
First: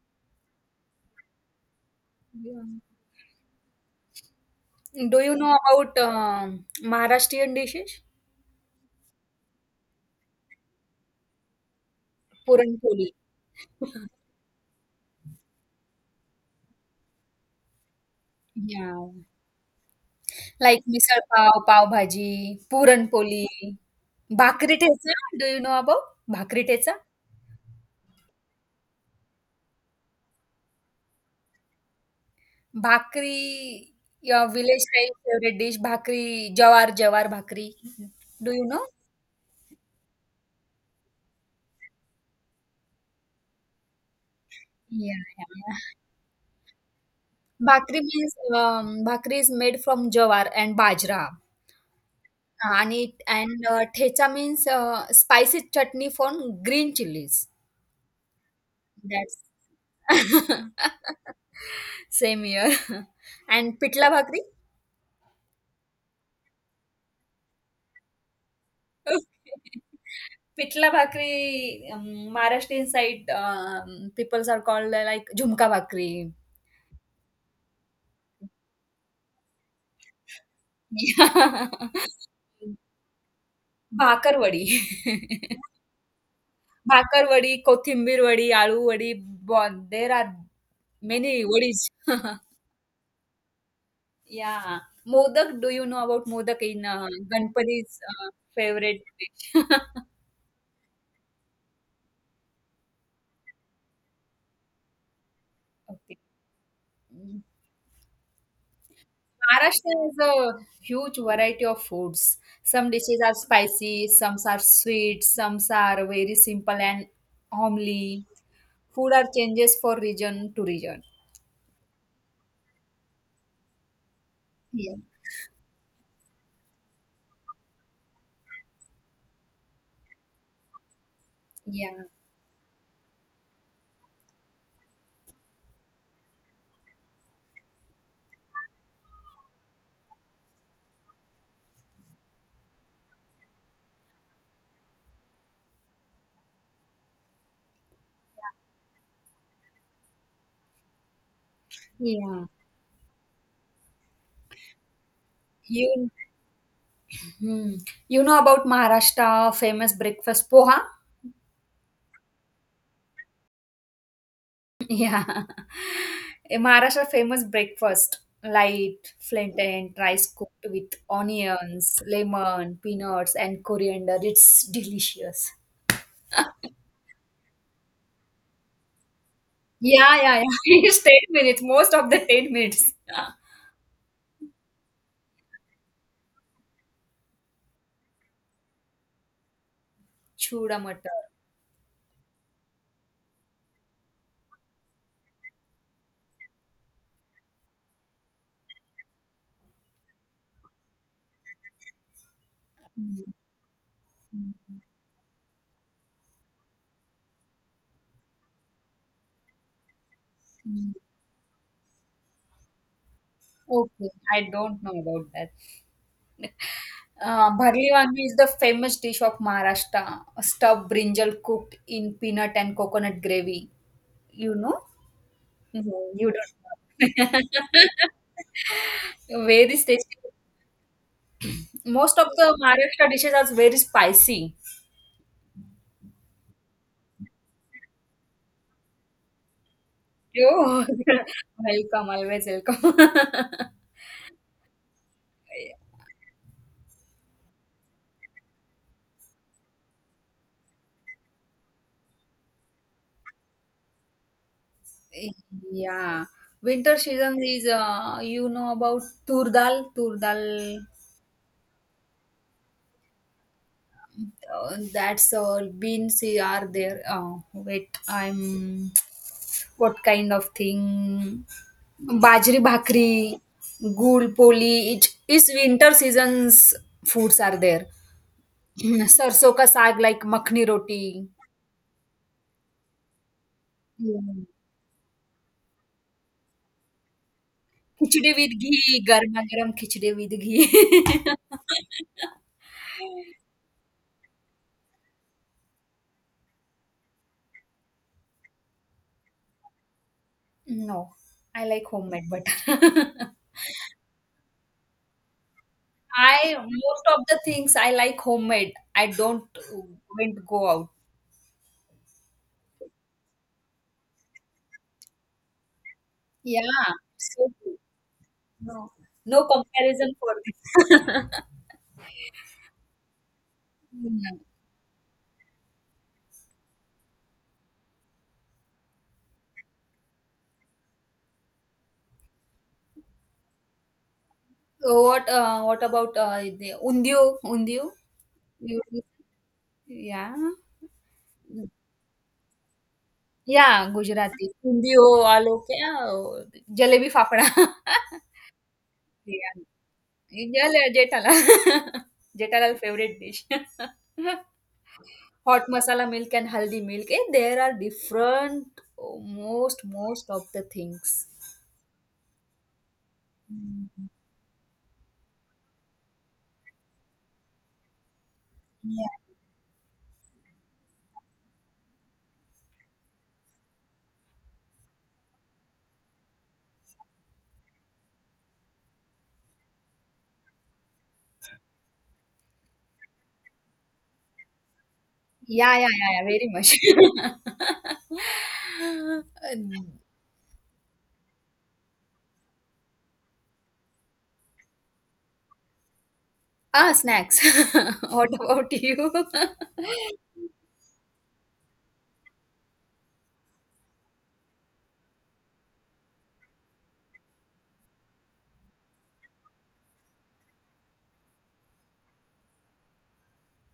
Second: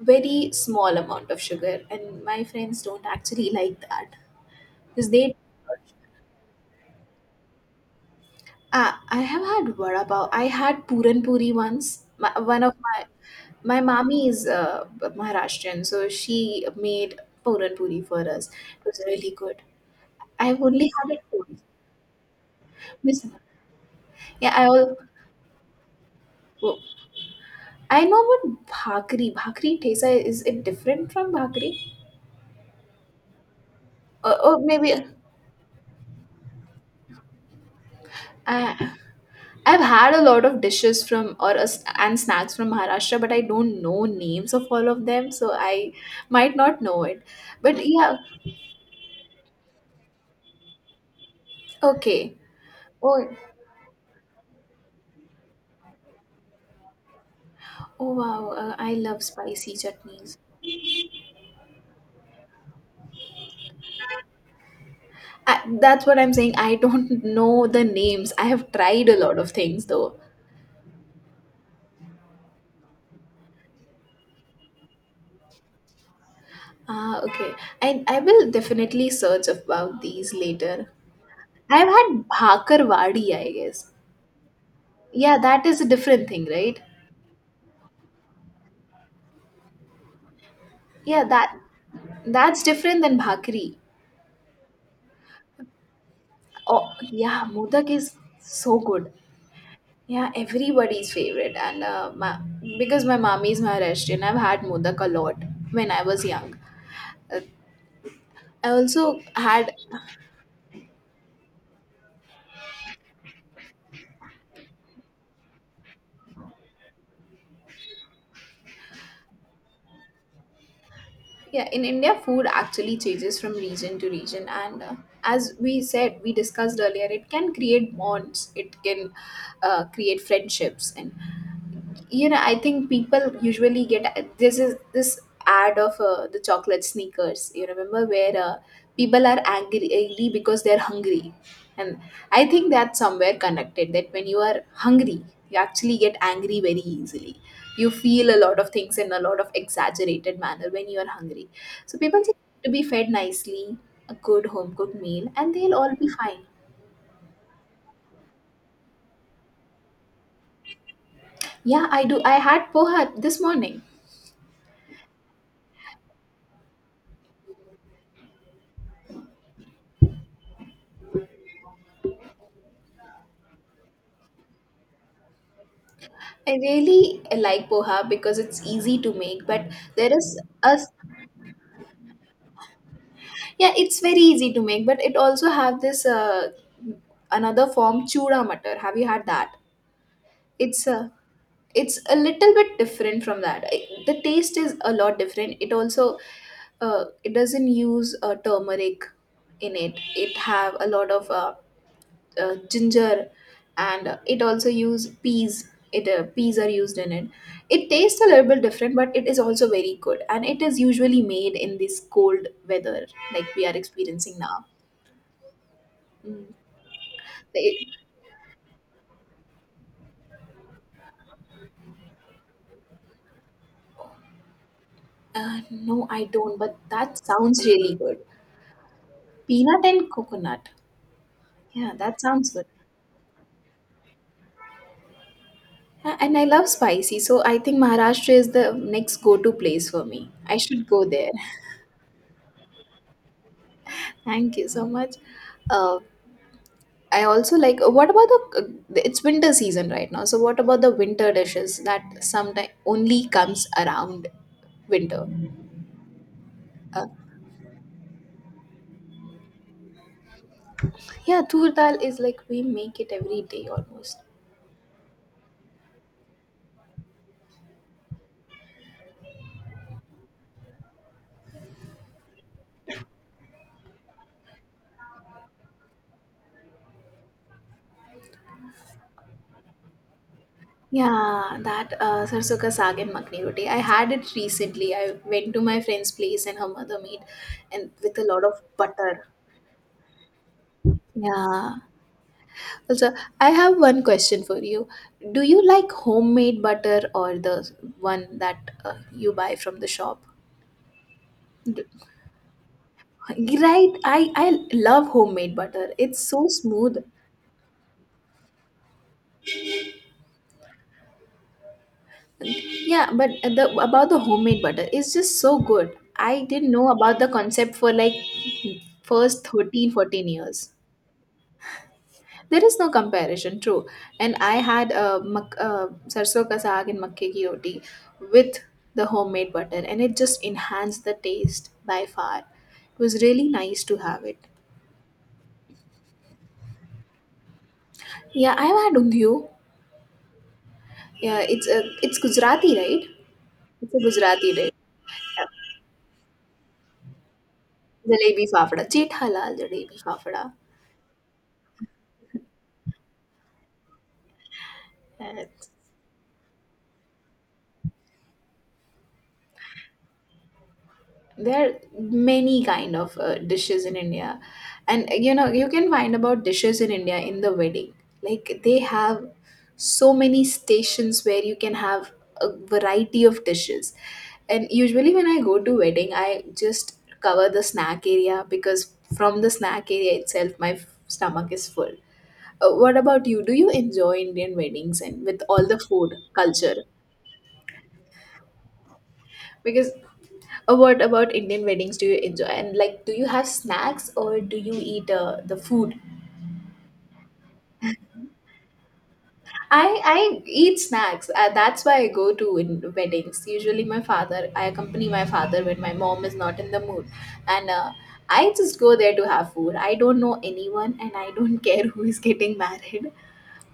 [SPEAKER 1] very small amount of sugar, and my
[SPEAKER 2] Yeah.
[SPEAKER 1] friends don't actually like that because
[SPEAKER 2] Do
[SPEAKER 1] they.
[SPEAKER 2] you know about Maharashtrian dishes?
[SPEAKER 1] Ah, I have had vada pav. I had puran puri once. My, one of
[SPEAKER 2] Puran
[SPEAKER 1] my.
[SPEAKER 2] poli.
[SPEAKER 1] My mommy is Maharashtrian, so she made puran puri for us. It was
[SPEAKER 2] Yeah.
[SPEAKER 1] really good. I've
[SPEAKER 2] Like
[SPEAKER 1] only had
[SPEAKER 2] misal
[SPEAKER 1] it
[SPEAKER 2] pav,
[SPEAKER 1] once.
[SPEAKER 2] pav bhaji, puran
[SPEAKER 1] Miss,
[SPEAKER 2] poli,
[SPEAKER 1] yeah, I
[SPEAKER 2] bhakri
[SPEAKER 1] all.
[SPEAKER 2] tesa. Do you know about bhakri tesa?
[SPEAKER 1] I know what bhakri. Bhakri tesa is, it different from bhakri?
[SPEAKER 2] Bhakri, your
[SPEAKER 1] Or
[SPEAKER 2] village
[SPEAKER 1] maybe
[SPEAKER 2] style favorite dish, bhakri, jawar bhakri. Do you know?
[SPEAKER 1] I. I've had a lot of dishes from or a, and snacks from Maharashtra, but I don't know names of all of
[SPEAKER 2] Yeah,
[SPEAKER 1] them,
[SPEAKER 2] yeah,
[SPEAKER 1] so
[SPEAKER 2] yeah.
[SPEAKER 1] I might not know it. But
[SPEAKER 2] Bhakri
[SPEAKER 1] yeah,
[SPEAKER 2] means bhakri is made from jawar and bajra.
[SPEAKER 1] okay.
[SPEAKER 2] Ani
[SPEAKER 1] Oh,
[SPEAKER 2] and thecha means spicy chutney from green chilies.
[SPEAKER 1] oh wow! I love
[SPEAKER 2] That's
[SPEAKER 1] spicy chutneys.
[SPEAKER 2] (laughs) same here. (laughs) And pitla bhakri,
[SPEAKER 1] I, that's what I'm saying. I don't know the names. I have tried a
[SPEAKER 2] okay.
[SPEAKER 1] lot of things though.
[SPEAKER 2] Pitla bhakri. Maharashtra side people are called like jhunka bhakri.
[SPEAKER 1] Ah, okay. I will definitely search about these later.
[SPEAKER 2] Yeah. (laughs)
[SPEAKER 1] I've had Bhakarwadi, I guess.
[SPEAKER 2] Bhakar wadi, (laughs)
[SPEAKER 1] Yeah, that is a different thing, right?
[SPEAKER 2] kothimbir wadi, aloo wadi. There are
[SPEAKER 1] Yeah,
[SPEAKER 2] many
[SPEAKER 1] that
[SPEAKER 2] wadies. (laughs)
[SPEAKER 1] that's different than bhakri.
[SPEAKER 2] Yeah. Modak, do you know about modak in
[SPEAKER 1] Oh, yeah, modak
[SPEAKER 2] Ganpati's
[SPEAKER 1] is so
[SPEAKER 2] favorite
[SPEAKER 1] good.
[SPEAKER 2] dish? (laughs)
[SPEAKER 1] Yeah, everybody's favorite. And my, because my mommy is Maharashtrian, I've had modak a lot when I
[SPEAKER 2] Okay.
[SPEAKER 1] was young. Uh,
[SPEAKER 2] Mm.
[SPEAKER 1] I also had.
[SPEAKER 2] Maharashtra has a huge variety of foods. Some dishes are spicy, some are sweet, some are very simple and homely. Food are changes for region to region.
[SPEAKER 1] Yeah, in India, food actually changes from region to region, and
[SPEAKER 2] Yeah.
[SPEAKER 1] as we said, we discussed earlier, it can create bonds, it can create friendships, and
[SPEAKER 2] Yeah.
[SPEAKER 1] I think people usually get this ad of the chocolate sneakers. You remember where people are angry because they're hungry, and I think that's somewhere connected, that when you are hungry, you actually get angry very easily. You feel a lot of things in a lot of exaggerated manner when you are hungry. So people just
[SPEAKER 2] Yeah.
[SPEAKER 1] need to be fed nicely, a good home cooked meal, and they'll all be
[SPEAKER 2] You,
[SPEAKER 1] fine.
[SPEAKER 2] hmm. You know about Maharashtra famous breakfast poha?
[SPEAKER 1] Yeah, I do, I had poha this morning.
[SPEAKER 2] (laughs) Yeah. A Maharashtra famous breakfast light, flint and rice cooked with onions, lemon, peanuts, and coriander. It's delicious.
[SPEAKER 1] I really like poha because it's easy to make, but there
[SPEAKER 2] Yeah, yeah,
[SPEAKER 1] is
[SPEAKER 2] yeah. (laughs)
[SPEAKER 1] a,
[SPEAKER 2] It's 10 minutes, most of the 10 minutes.
[SPEAKER 1] yeah, it's very easy to make, but it also have this another form, chura matar. Have you had that?
[SPEAKER 2] Chuda
[SPEAKER 1] It's a,
[SPEAKER 2] matar.
[SPEAKER 1] it's a little bit different from that. I the taste is a lot different. It also it doesn't use turmeric in it. It have a lot of ginger, and it also use peas, it peas are used in it. It tastes a little bit different, but it is also very good, and it is
[SPEAKER 2] Mm,
[SPEAKER 1] usually made in this cold weather like we are
[SPEAKER 2] okay,
[SPEAKER 1] experiencing
[SPEAKER 2] I
[SPEAKER 1] now.
[SPEAKER 2] don't know about that.
[SPEAKER 1] Mm.
[SPEAKER 2] Bharli
[SPEAKER 1] It-
[SPEAKER 2] wangi is the famous dish of Maharashtra, a stuffed brinjal cooked in peanut and coconut gravy. You know?
[SPEAKER 1] uh, no,
[SPEAKER 2] No,
[SPEAKER 1] I
[SPEAKER 2] you don't
[SPEAKER 1] don't, but
[SPEAKER 2] know.
[SPEAKER 1] that sounds really good.
[SPEAKER 2] (laughs) Very
[SPEAKER 1] Peanut
[SPEAKER 2] tasty.
[SPEAKER 1] and coconut, yeah,
[SPEAKER 2] Most
[SPEAKER 1] that
[SPEAKER 2] of the
[SPEAKER 1] sounds good.
[SPEAKER 2] Maharashtra dishes are very spicy.
[SPEAKER 1] Yeah, and I love spicy, so I think Maharashtra is the next go-to place for me. I
[SPEAKER 2] Oh,
[SPEAKER 1] should go there.
[SPEAKER 2] (laughs) welcome, always welcome. (laughs)
[SPEAKER 1] (laughs) Thank you so much. uh, I also like, what about the it's winter season right now. So what about the winter dishes that sometimes only comes around winter?
[SPEAKER 2] Yeah, winter
[SPEAKER 1] Uh,
[SPEAKER 2] season is you know about tur dal, tur dal.
[SPEAKER 1] yeah, tur dal is like we make it every day almost.
[SPEAKER 2] That's all beans are there. Oh, wait, I'm what kind of thing? Bajri bhakri, gul poli. It is winter season's foods are there. (laughs) (clears throat) Sarso ka saag like makhni roti.
[SPEAKER 1] Yeah, that sarson ka saag and makhni roti. I had it
[SPEAKER 2] Yeah.
[SPEAKER 1] recently. I went to my friend's place and her mother made, and with a
[SPEAKER 2] Khichdi
[SPEAKER 1] lot
[SPEAKER 2] with
[SPEAKER 1] of
[SPEAKER 2] ghee,
[SPEAKER 1] butter.
[SPEAKER 2] garma garam khichdi with ghee. (laughs)
[SPEAKER 1] Yeah. Also, I have one question for you. Do you like homemade butter or the one that you buy from the shop?
[SPEAKER 2] No, I
[SPEAKER 1] D-
[SPEAKER 2] like homemade butter. (laughs)
[SPEAKER 1] Right, I love homemade butter. It's so
[SPEAKER 2] I
[SPEAKER 1] smooth.
[SPEAKER 2] most of the things I like homemade. I don't won't go out.
[SPEAKER 1] Yeah, but the about the homemade butter, it's just so good. I didn't
[SPEAKER 2] Yeah,
[SPEAKER 1] know about the
[SPEAKER 2] so
[SPEAKER 1] concept
[SPEAKER 2] true.
[SPEAKER 1] for like
[SPEAKER 2] No,
[SPEAKER 1] first
[SPEAKER 2] no
[SPEAKER 1] 13
[SPEAKER 2] comparison
[SPEAKER 1] 14
[SPEAKER 2] for
[SPEAKER 1] years.
[SPEAKER 2] this. (laughs)
[SPEAKER 1] There is no comparison, true. And
[SPEAKER 2] Mm.
[SPEAKER 1] I had sarso ka saag and makke ki roti with the homemade butter, and it just enhanced the taste by far. It was really nice to have it.
[SPEAKER 2] So what about the undio? Undio?
[SPEAKER 1] Yeah, I've
[SPEAKER 2] You,
[SPEAKER 1] had undhiyo.
[SPEAKER 2] yeah.
[SPEAKER 1] Yeah, it's a, it's Gujarati, right?
[SPEAKER 2] Yeah,
[SPEAKER 1] It's a
[SPEAKER 2] Gujarati.
[SPEAKER 1] Gujarati dish.
[SPEAKER 2] Undio,
[SPEAKER 1] Yeah.
[SPEAKER 2] aloo, kya? Jalebi fafda.
[SPEAKER 1] Jalebi Fafda, Chet
[SPEAKER 2] (laughs)
[SPEAKER 1] Halal
[SPEAKER 2] Yeah.
[SPEAKER 1] Jalebi Fafda.
[SPEAKER 2] Yeah, Jethal. Jethalal (laughs) favorite dish. (laughs)
[SPEAKER 1] And
[SPEAKER 2] Hot masala milk and haldi milk. Eh, there are different oh, most of the things.
[SPEAKER 1] there are many kind of dishes in India, and you know, you can find about dishes in India in the wedding. Like they
[SPEAKER 2] Yeah,
[SPEAKER 1] have so many stations where you can have a variety of dishes. And usually when I go to wedding, I just cover the snack area because from the snack area itself, my f- stomach is full. What about you? Do you enjoy Indian weddings and with all
[SPEAKER 2] yeah,
[SPEAKER 1] the
[SPEAKER 2] yeah,
[SPEAKER 1] food
[SPEAKER 2] yeah, yeah, very much.
[SPEAKER 1] culture?
[SPEAKER 2] (laughs)
[SPEAKER 1] Because
[SPEAKER 2] And-
[SPEAKER 1] What about Indian weddings do you enjoy? And like, do you have snacks or do you eat the food?
[SPEAKER 2] ah, snacks. (laughs) What about you?
[SPEAKER 1] I
[SPEAKER 2] (laughs)
[SPEAKER 1] I eat snacks. That's why I go to in weddings. Usually, my father, I accompany my father when my mom is not in the mood, and I just go there to have food. I don't know anyone, and I don't (laughs) care who is getting married,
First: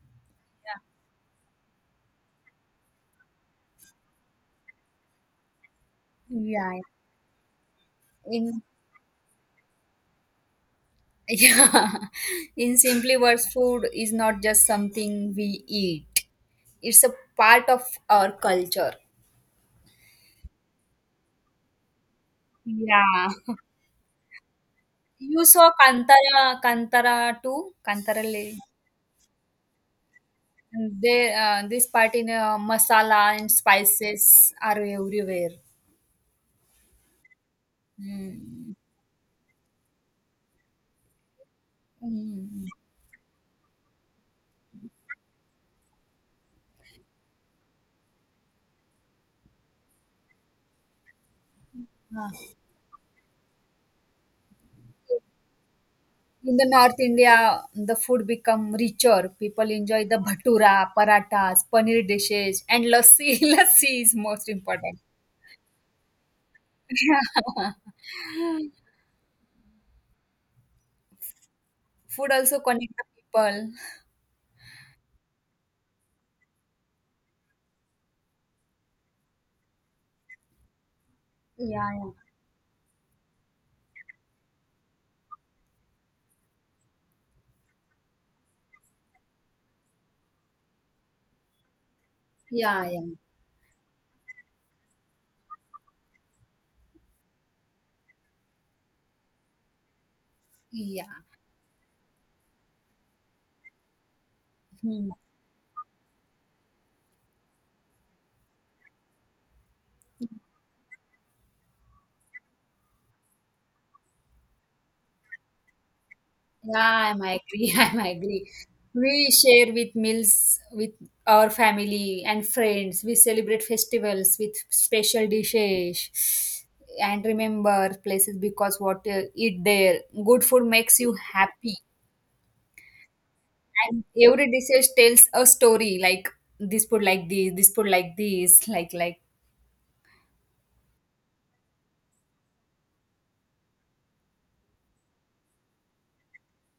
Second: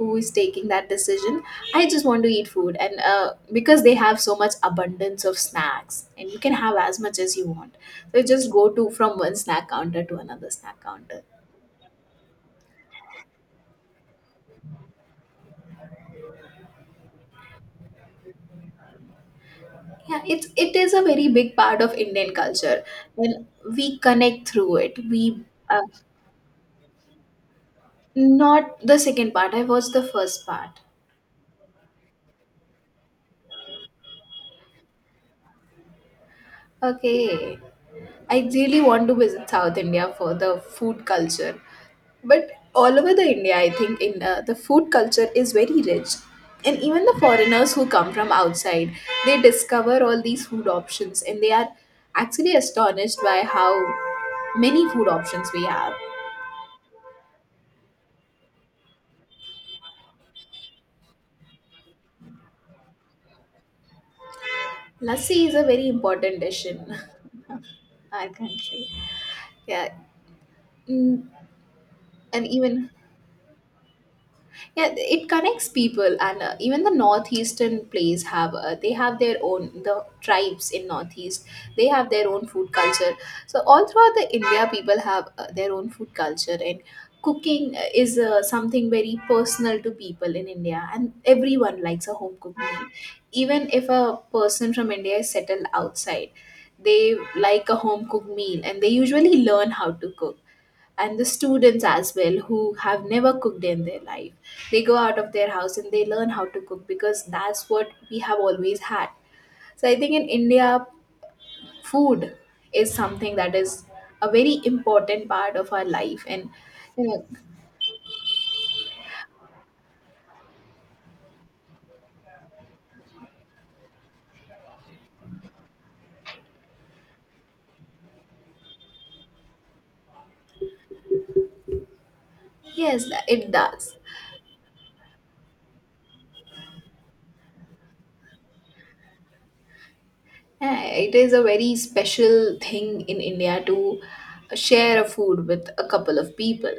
[SPEAKER 1] who is taking that decision. I just want to eat food, and because they have so much abundance of snacks and you can
[SPEAKER 2] Yeah,
[SPEAKER 1] have as much as you want, so you just
[SPEAKER 2] in
[SPEAKER 1] go to from one snack counter to another snack counter.
[SPEAKER 2] yeah, (laughs) in simply words, food is not just something we eat. It's a part of our culture.
[SPEAKER 1] Yeah, it's, it is a very big part of Indian culture,
[SPEAKER 2] Yeah.
[SPEAKER 1] and we connect through it, we
[SPEAKER 2] You saw
[SPEAKER 1] uh,
[SPEAKER 2] Kantara, Kantara too? Kantara le,
[SPEAKER 1] not the second part, I watched the first part.
[SPEAKER 2] they, this part in masala and spices are everywhere.
[SPEAKER 1] Okay, I
[SPEAKER 2] Mm.
[SPEAKER 1] really want to visit South India for the food culture. But
[SPEAKER 2] Mm.
[SPEAKER 1] all over the India, I think in the food culture is very rich. And even the foreigners who come from outside, they discover all these food options, and they are
[SPEAKER 2] Ah.
[SPEAKER 1] actually astonished by how many food options we have.
[SPEAKER 2] In the North India, the food become richer. People enjoy the bhatura, parathas, paneer dishes, and lassi. (laughs) Lassi is most important.
[SPEAKER 1] Lassi is a very important dish in (laughs)
[SPEAKER 2] (laughs)
[SPEAKER 1] our country. Yeah. Mm.
[SPEAKER 2] Food
[SPEAKER 1] And
[SPEAKER 2] also
[SPEAKER 1] even,
[SPEAKER 2] connect the people.
[SPEAKER 1] yeah, it connects people, and even the northeastern plays have they have their own the tribes in northeast.
[SPEAKER 2] Yeah,
[SPEAKER 1] They have
[SPEAKER 2] yeah,
[SPEAKER 1] their own food culture. So all throughout the India, people have their own food culture, and cooking is something very personal to people in India, and everyone likes a home cooked meal,
[SPEAKER 2] yeah, yeah,
[SPEAKER 1] even if a person from India is settled outside. They like a home cooked meal, and they usually learn how to cook. And the students as well, who have never cooked in their life, they go
[SPEAKER 2] yeah. Hmm.
[SPEAKER 1] out of their house and they learn how to cook because that's what we have always had. So I think in India, food is something that is a very important part of our life. And you
[SPEAKER 2] Yeah, I'm
[SPEAKER 1] know,
[SPEAKER 2] agree. (laughs) I'm agree. We share with meals with our family and friends. We celebrate festivals with special dishes and remember places because what eat there. Good food makes you happy,
[SPEAKER 1] yes, it does.
[SPEAKER 2] and every dish tells a story. Like this food, like this. This food, like this. Like
[SPEAKER 1] Yeah, it is a very special thing in India to share a food with a couple of people.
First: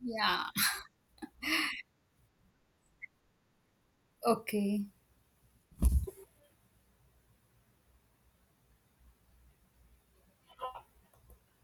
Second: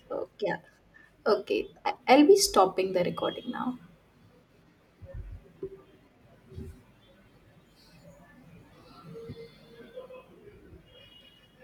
[SPEAKER 1] So
[SPEAKER 2] yeah.
[SPEAKER 1] yeah, okay, I- I'll be stopping the recording now.
[SPEAKER 2] Okay.